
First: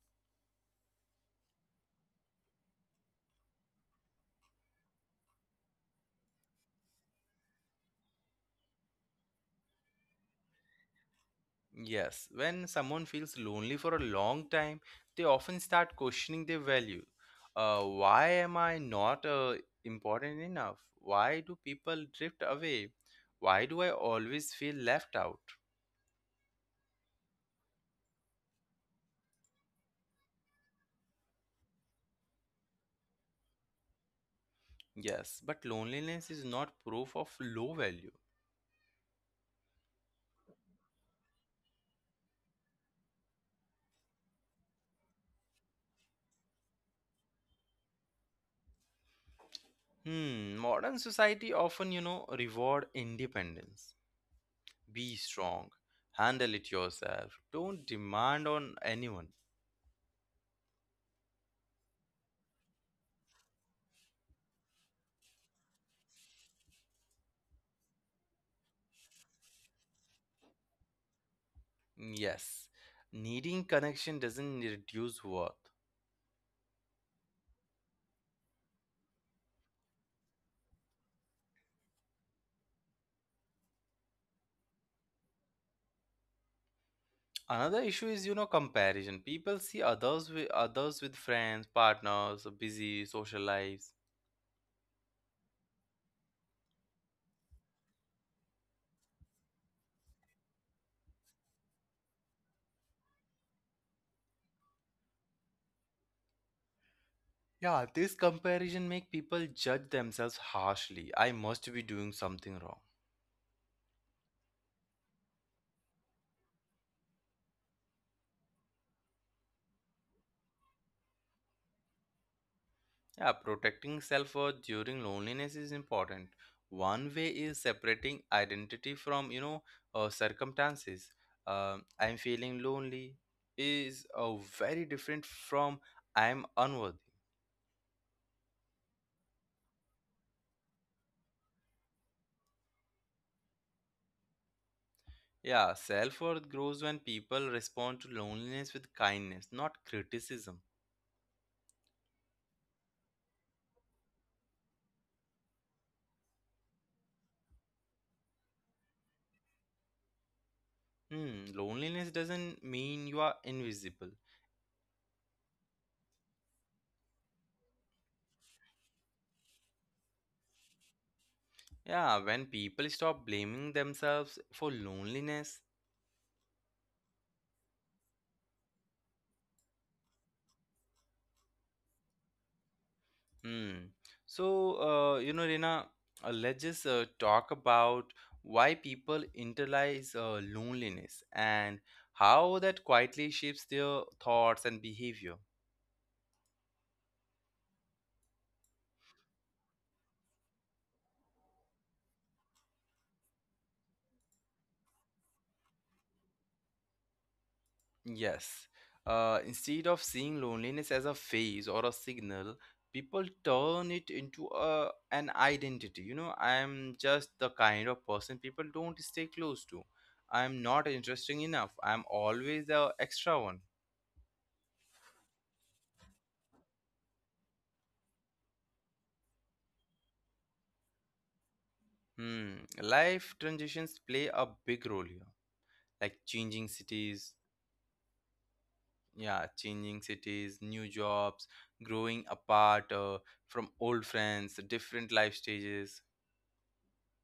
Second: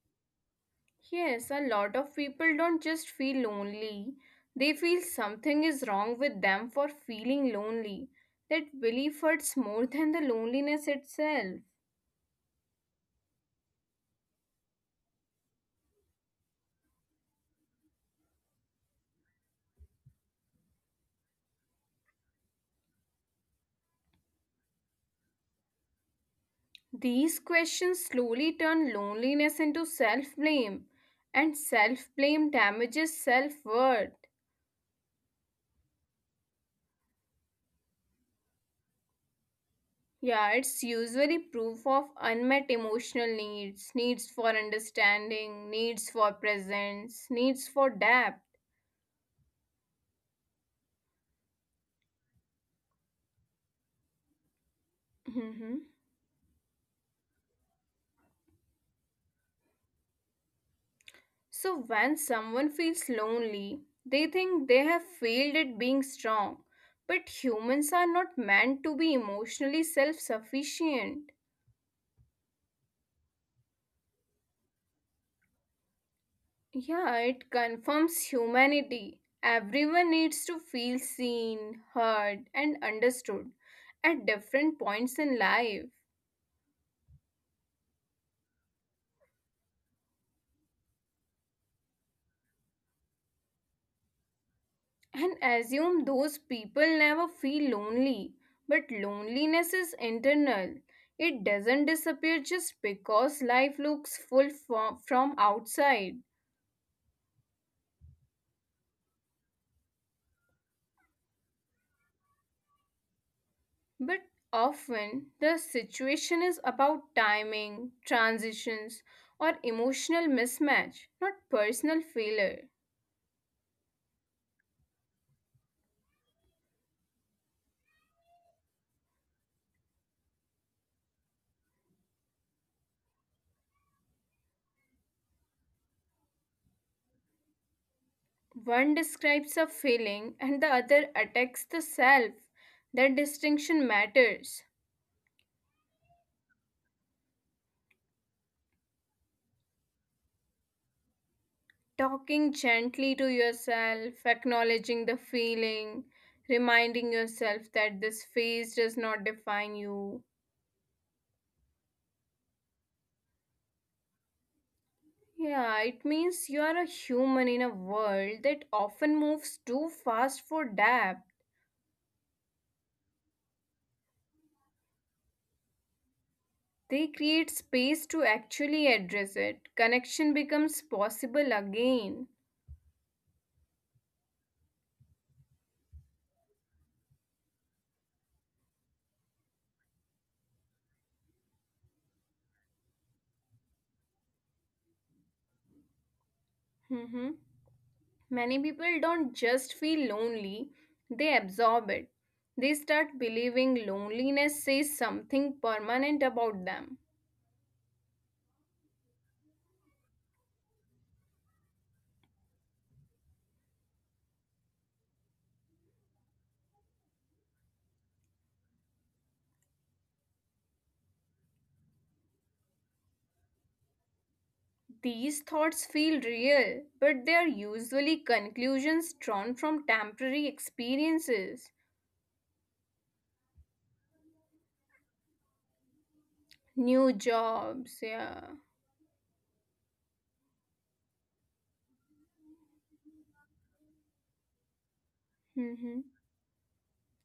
B: Yes, a lot of people don't just feel lonely, they feel something is wrong with them for feeling lonely. That belief hurts more than the loneliness itself.
A: Yes, when someone feels lonely for a long time, they often start questioning their value. Why am I not important enough? Why do people drift away? Why do I always feel left out?
B: These questions slowly turn loneliness into self blame, and self blame damages self worth.
A: Yes, but loneliness is not proof of low value.
B: Yeah, it's usually proof of unmet emotional needs, needs for understanding, needs for presence, needs for depth.
A: Hmm, modern society often, you know, reward independence. Be strong,
B: Mhm.
A: handle it yourself, don't demand on anyone.
B: So, when someone feels lonely, they think they have failed at being strong. But humans are not meant to be emotionally self sufficient.
A: Mm, yes, needing connection doesn't reduce worth.
B: Yeah, it confirms humanity. Everyone needs to feel seen, heard, and understood at different points in life.
A: Another issue is, you know, comparison. People see others with friends, partners, busy social lives.
B: And assume those people never feel lonely. But loneliness is internal. It doesn't disappear just because life looks from outside.
A: Yeah, this comparison make people judge themselves harshly. I must be doing something wrong.
B: But often the situation is about timing, transitions, or emotional mismatch, not personal failure.
A: Yeah, protecting self worth during loneliness is important. One way is separating identity from, you know, circumstances. I'm feeling lonely is very different from I'm unworthy.
B: One describes a feeling and the other attacks the self. That distinction matters.
A: Yeah, self worth grows when people respond to loneliness with kindness, not criticism.
B: Talking gently to yourself, acknowledging the feeling, reminding yourself that this phase does not define you.
A: Hmm, loneliness doesn't mean you are invisible.
B: Yeah, it means you are a human in a world that often moves too fast for depth.
A: Yeah, when people stop blaming themselves for loneliness,
B: They create space to actually address it. Connection becomes possible again.
A: hmm. So, you know, Reena, let's just talk about why people internalize loneliness and how that quietly shapes their thoughts and behavior.
B: Hmm. Many people don't just feel lonely, they absorb it. They start believing loneliness says something permanent about them.
A: Yes. Instead of seeing loneliness as a phase or a signal, people turn it into a an identity. You know, I am just the kind of person people don't stay close to. I am not interesting enough. I am always the extra one.
B: These thoughts feel real, but they are usually conclusions drawn from temporary experiences.
A: Hmm. Life transitions play a big role here, like changing
B: New
A: cities,
B: jobs, yeah.
A: yeah, changing cities, new jobs, growing apart from old friends, different life stages.
B: Mhm.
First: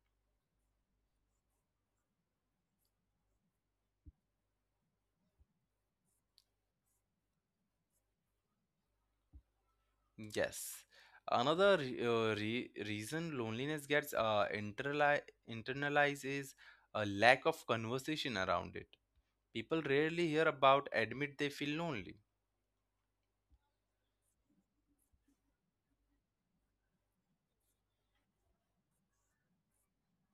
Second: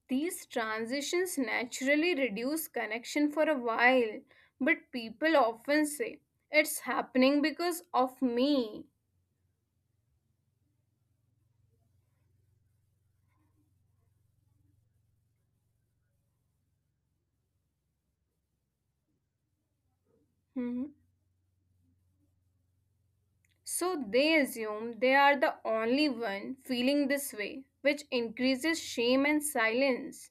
B: These transitions naturally reduce connection for a while, but people often say, it's happening because of me.
A: Yes. Another reason loneliness gets internalized is a lack of conversation around it. People rarely hear about
B: Mhm.
A: admit they feel lonely.
B: So they assume they are the only one feeling this way, which increases shame and silence.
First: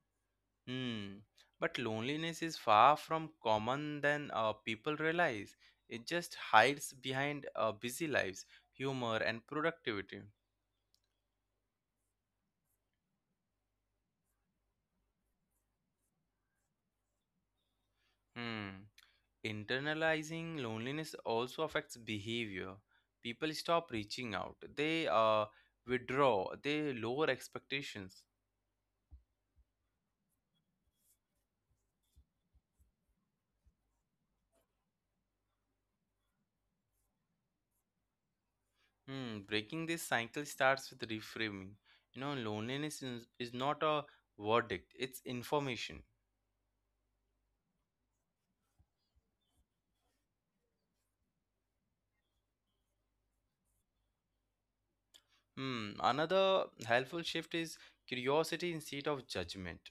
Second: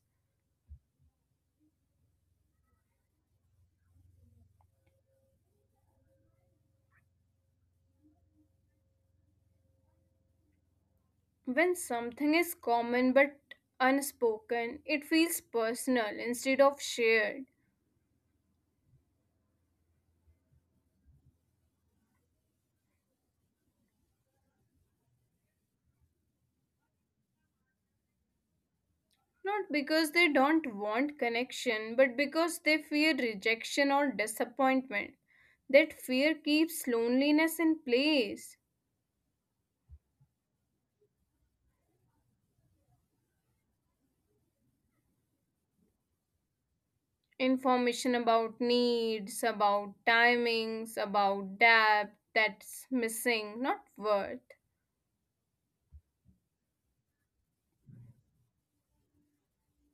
A: Hmm. But loneliness is far from common than people realize. It just hides behind busy lives, humor, and productivity.
B: When something is common but unspoken, it feels personal instead of shared.
A: Hmm. Internalizing loneliness also affects behavior. People stop reaching out. They withdraw. They lower expectations.
B: Not because they don't want connection, but because they fear rejection or disappointment. That fear keeps loneliness in place.
A: Hmm. Breaking this cycle starts with reframing. You know, loneliness is not a verdict. It's information.
B: Information about needs, about timings, about depth that's missing, not worth.
A: Hmm, another helpful shift is curiosity instead of judgment.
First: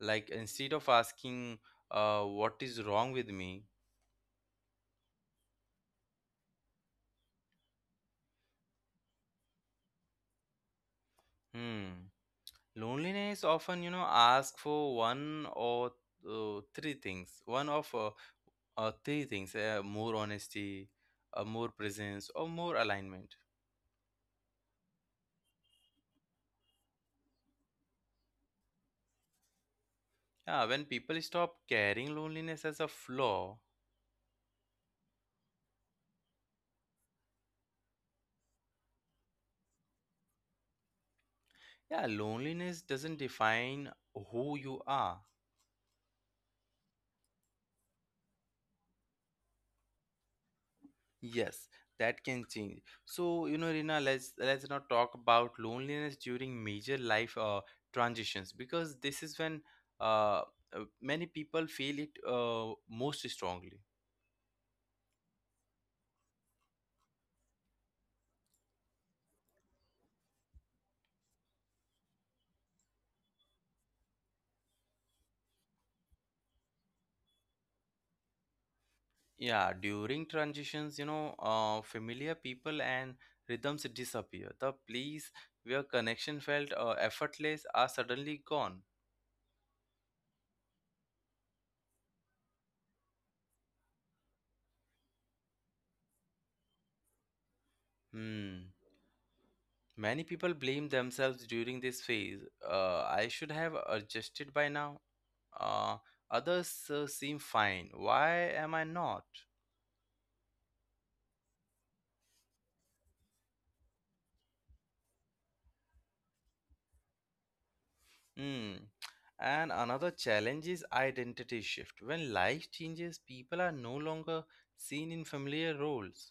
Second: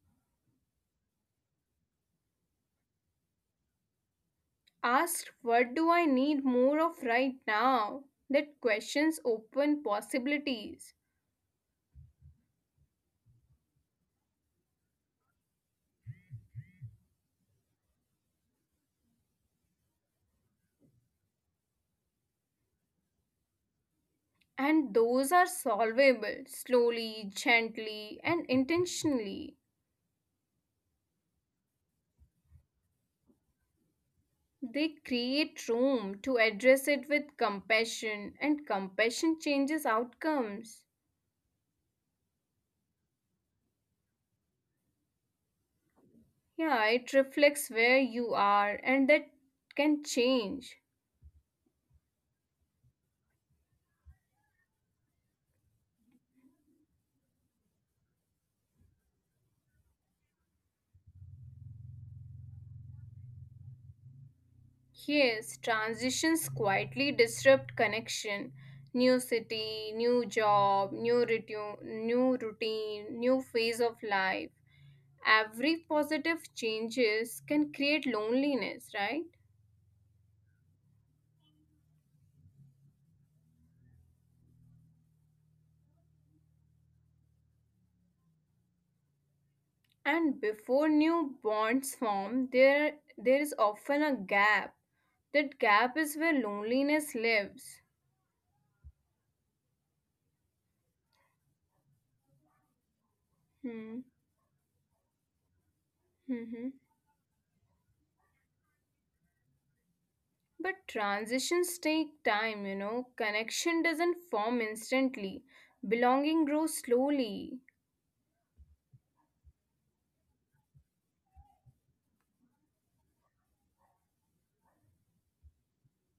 A: Like, instead of asking, what is wrong with me?
B: Asked, what do I need more of right now? That questions open possibilities.
A: Hmm. Loneliness often, you know, ask for one or three things. One of three things: more honesty, more presence, or more alignment.
B: And those are solvable slowly, gently, and intentionally.
A: Yeah, when people stop carrying loneliness as a flaw,
B: They create room to address it with compassion, and compassion changes outcomes.
A: yeah, loneliness doesn't define who you are.
B: Yeah, it reflects where you are, and that can change.
A: Yes, that can change. So, you know, Rina, let's not talk about loneliness during major life transitions, because this is when uh, many people feel it most strongly.
B: Yes, transitions quietly disrupt connection. New city, new job, new, ritu, new routine, new phase of life. Every positive changes can create loneliness, right?
A: Yeah, during transitions, you know, familiar people and rhythms disappear. The place where connection felt effortless are suddenly gone.
B: And before new bonds form, there is often a gap. That gap is where loneliness lives.
A: Hmm. Many people blame themselves during this phase. I should have
B: Hmm.
A: adjusted by now. Uh,
B: Hmm.
A: others seem fine. Why am I not?
B: But transitions take time, you know, connection doesn't form instantly. Belonging grows slowly.
A: Hmm. And another challenge is identity shift. When life changes, people are no longer seen in familiar roles.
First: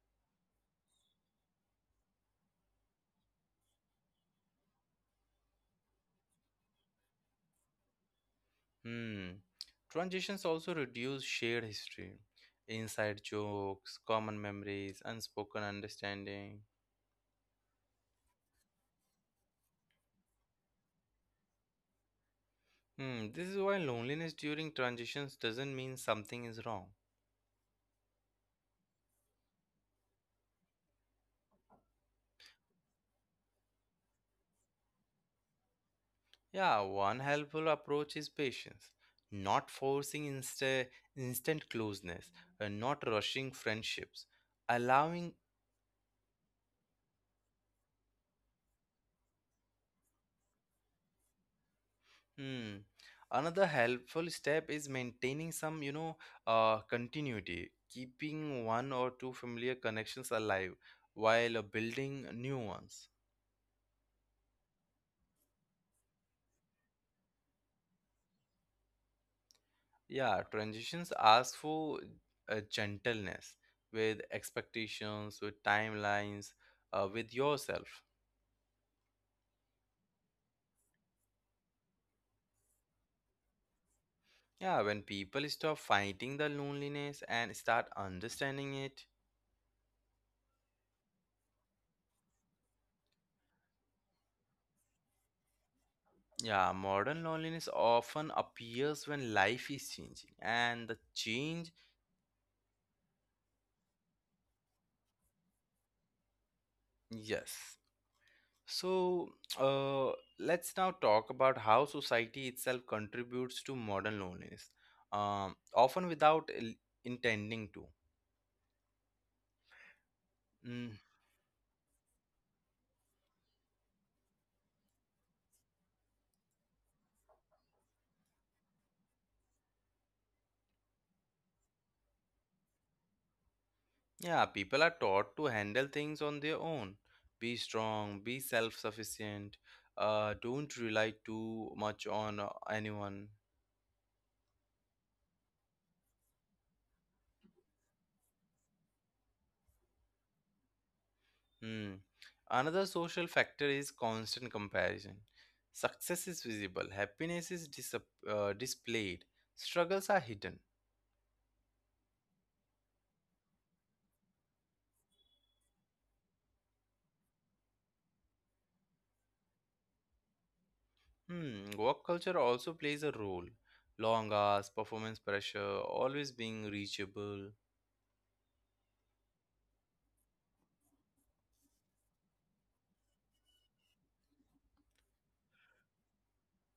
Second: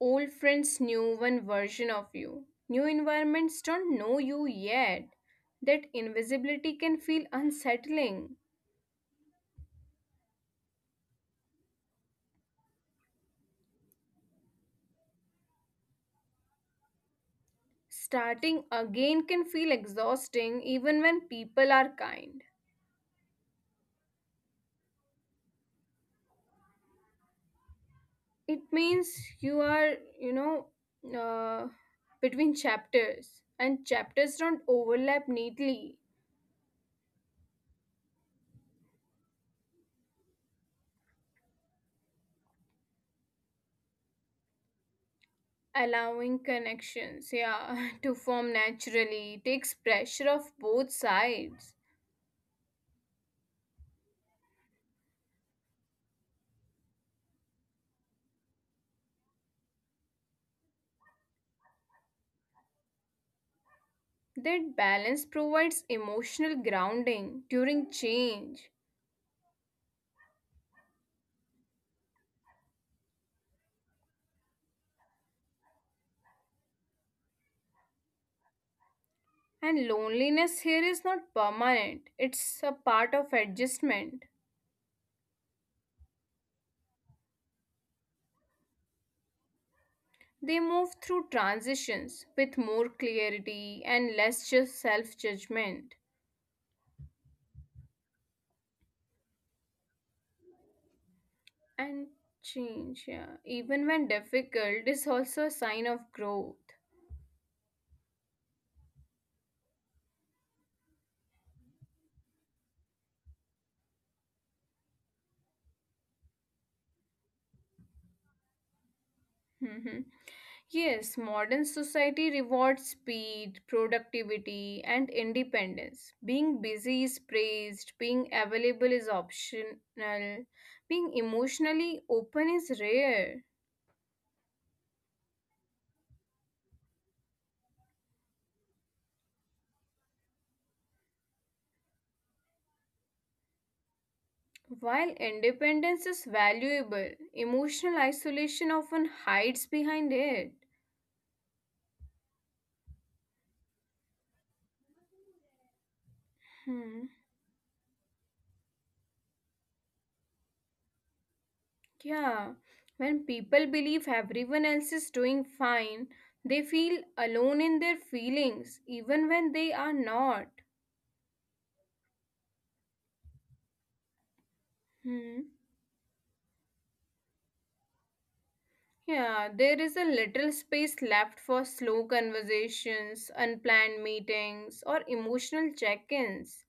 B: Old friends, new one version of you, new environments don't know you yet. That invisibility can feel unsettling.
A: Hmm. Transitions also reduce shared history, inside jokes, common memories, unspoken understanding.
B: Starting again can feel exhausting even when people are kind.
A: Hmm. This is why loneliness during transitions doesn't mean something is wrong.
B: It means you are, you know, uh, between chapters, and chapters don't overlap neatly.
A: Yeah, one helpful approach is patience, not forcing instant closeness, and not rushing friendships. Allowing,
B: Allowing connections, yeah, to form naturally, takes pressure off both sides.
A: hmm. Another helpful step is maintaining some, you know, continuity, keeping one or two familiar connections alive while building new ones.
B: That balance provides emotional grounding during change.
A: Yeah, transitions ask for gentleness with expectations, with timelines, with yourself.
B: And loneliness here is not permanent, it's a part of adjustment.
A: Yeah, when people stop fighting the loneliness and start understanding it.
B: They move through transitions with more clarity and less just self judgment.
A: Yeah, modern loneliness often appears when life is changing and the change,
B: And change, yeah, even when difficult, is also a sign of growth.
A: yes. So, uh, let's now talk about how society itself contributes to modern loneliness, often without intending to.
B: Mhm.
A: Mm-hmm.
B: Yes, modern society rewards speed, productivity, and independence. Being busy is praised, being available is optional, being emotionally open is rare.
A: Yeah, people are taught to handle things on their own. Be strong, be self sufficient, don't rely too much on anyone.
B: While independence is valuable, emotional isolation often hides behind it.
A: Hmm. Another social factor is constant comparison. Success is visible,
B: Hmm.
A: happiness is displayed, struggles are hidden.
B: Yeah, when people believe everyone else is doing fine, they feel alone in their feelings, even when they are not.
A: Hmm. Work culture also plays a role. Long hours, performance
B: Hmm.
A: pressure, always being reachable.
B: Yeah, there is a little space left for slow conversations, unplanned meetings, or emotional check ins.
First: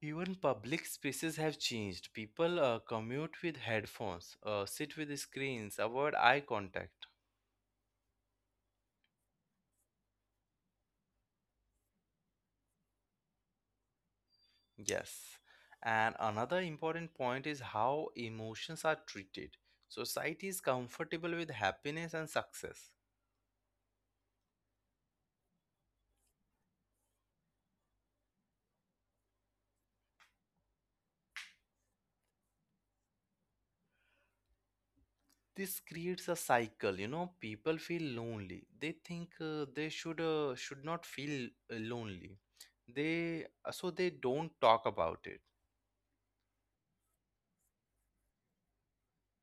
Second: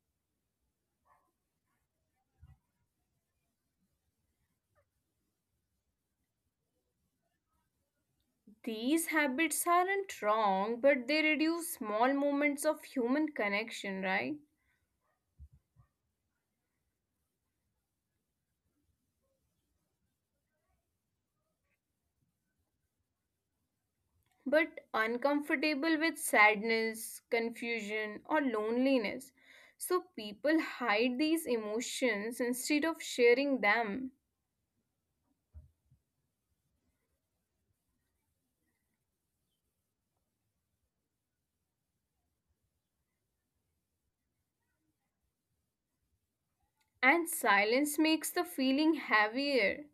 A: Even public spaces have changed. People commute with headphones, sit with screens, avoid eye contact.
B: These habits aren't wrong, but they reduce small moments of human connection, right?
A: Yes. And another important point is how emotions are treated. Society is comfortable with happiness and success.
B: But uncomfortable with sadness, confusion, or loneliness. So people hide these emotions instead of sharing them.
A: This creates a cycle, you know, people feel lonely. They think they should not feel lonely. They so they don't talk about it.
B: And silence makes the feeling heavier.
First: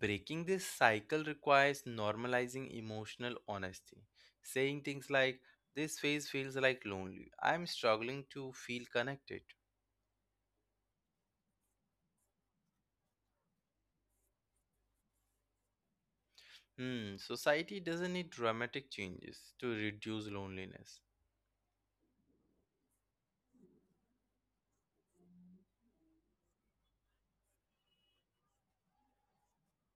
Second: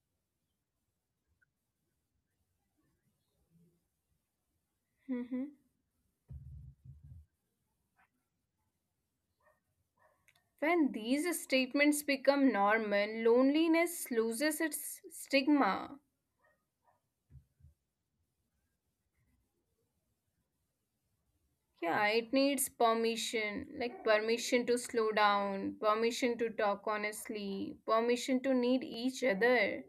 A: Breaking this cycle requires normalizing emotional honesty. Saying things like,
B: Mhm.
A: this phase feels like lonely. I'm struggling to feel connected.
B: When these statements become normal, loneliness loses its stigma.
A: Hmm, society doesn't need dramatic changes to reduce loneliness.
B: Yeah, it needs permission, like permission to slow down, permission to talk honestly, permission to need each other.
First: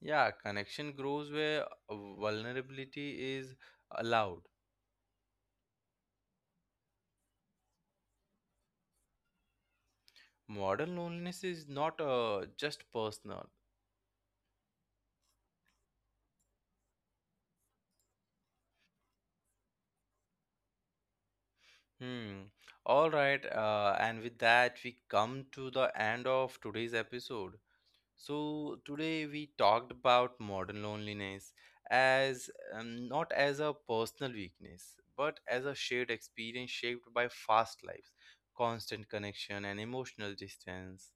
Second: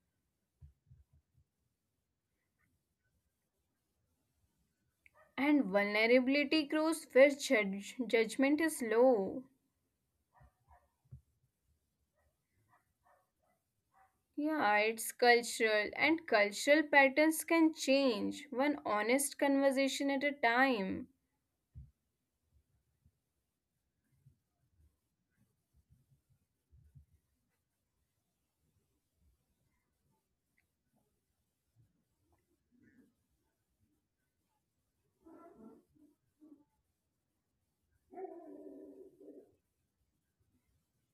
A: Yeah, connection grows where vulnerability is allowed.
B: And vulnerability grows where judgment is low.
A: Modern loneliness is not just personal.
B: Yeah, it's cultural, and cultural patterns can change, one honest conversation at a time.
A: Hmm. All right, and with that, we come to the end of today's episode. So today we talked about modern loneliness as not as a personal weakness, but as a shared experience shaped by fast lives, constant connection, and emotional distance.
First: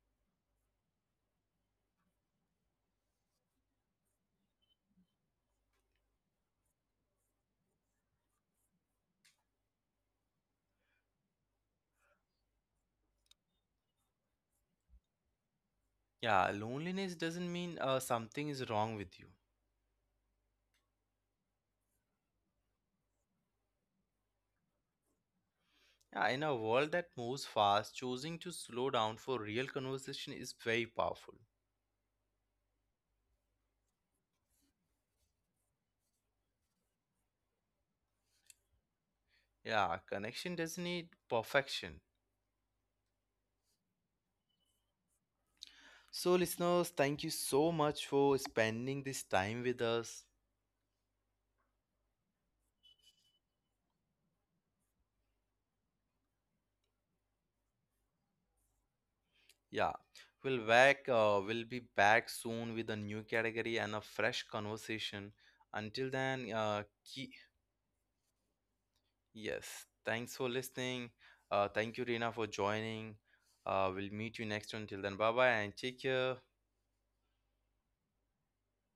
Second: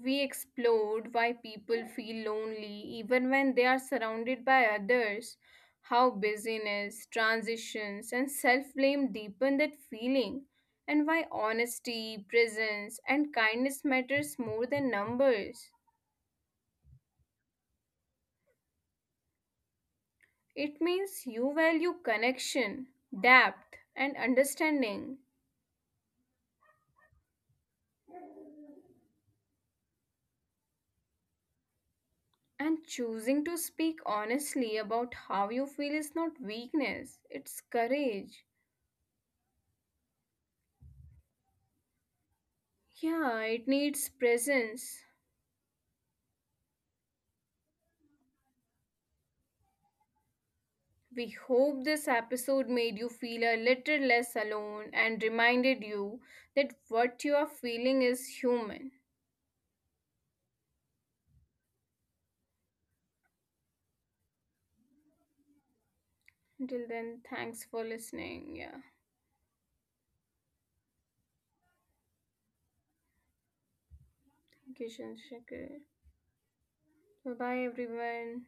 B: We explored why people feel lonely even when they are surrounded by others, how busyness, transitions, and self blame deepen that feeling, and why honesty, presence, and kindness matters more than numbers.
A: Yeah, loneliness doesn't mean something is wrong with you.
B: It means you value connection, depth, and understanding.
A: Yeah, in a world that moves fast, choosing to slow down for real conversation is very powerful.
B: And choosing to speak honestly about how you feel is not weakness, it's courage.
A: Yeah, connection doesn't need perfection.
B: Yeah, it needs presence.
A: So, listeners, thank you so much for spending this time with us.
B: We hope this episode made you feel a little less alone and reminded you that what you are feeling is human.
A: Yeah, we'll be back soon with a new category and a fresh conversation. Until then,
B: Until then, thanks for listening. Yeah.
A: yes. Thanks for listening. Thank you, Rina, for joining. We'll meet you next. Until then,
B: Thank
A: bye
B: you,
A: bye and take
B: Chandrasekhar.
A: care.
B: Bye bye, everyone.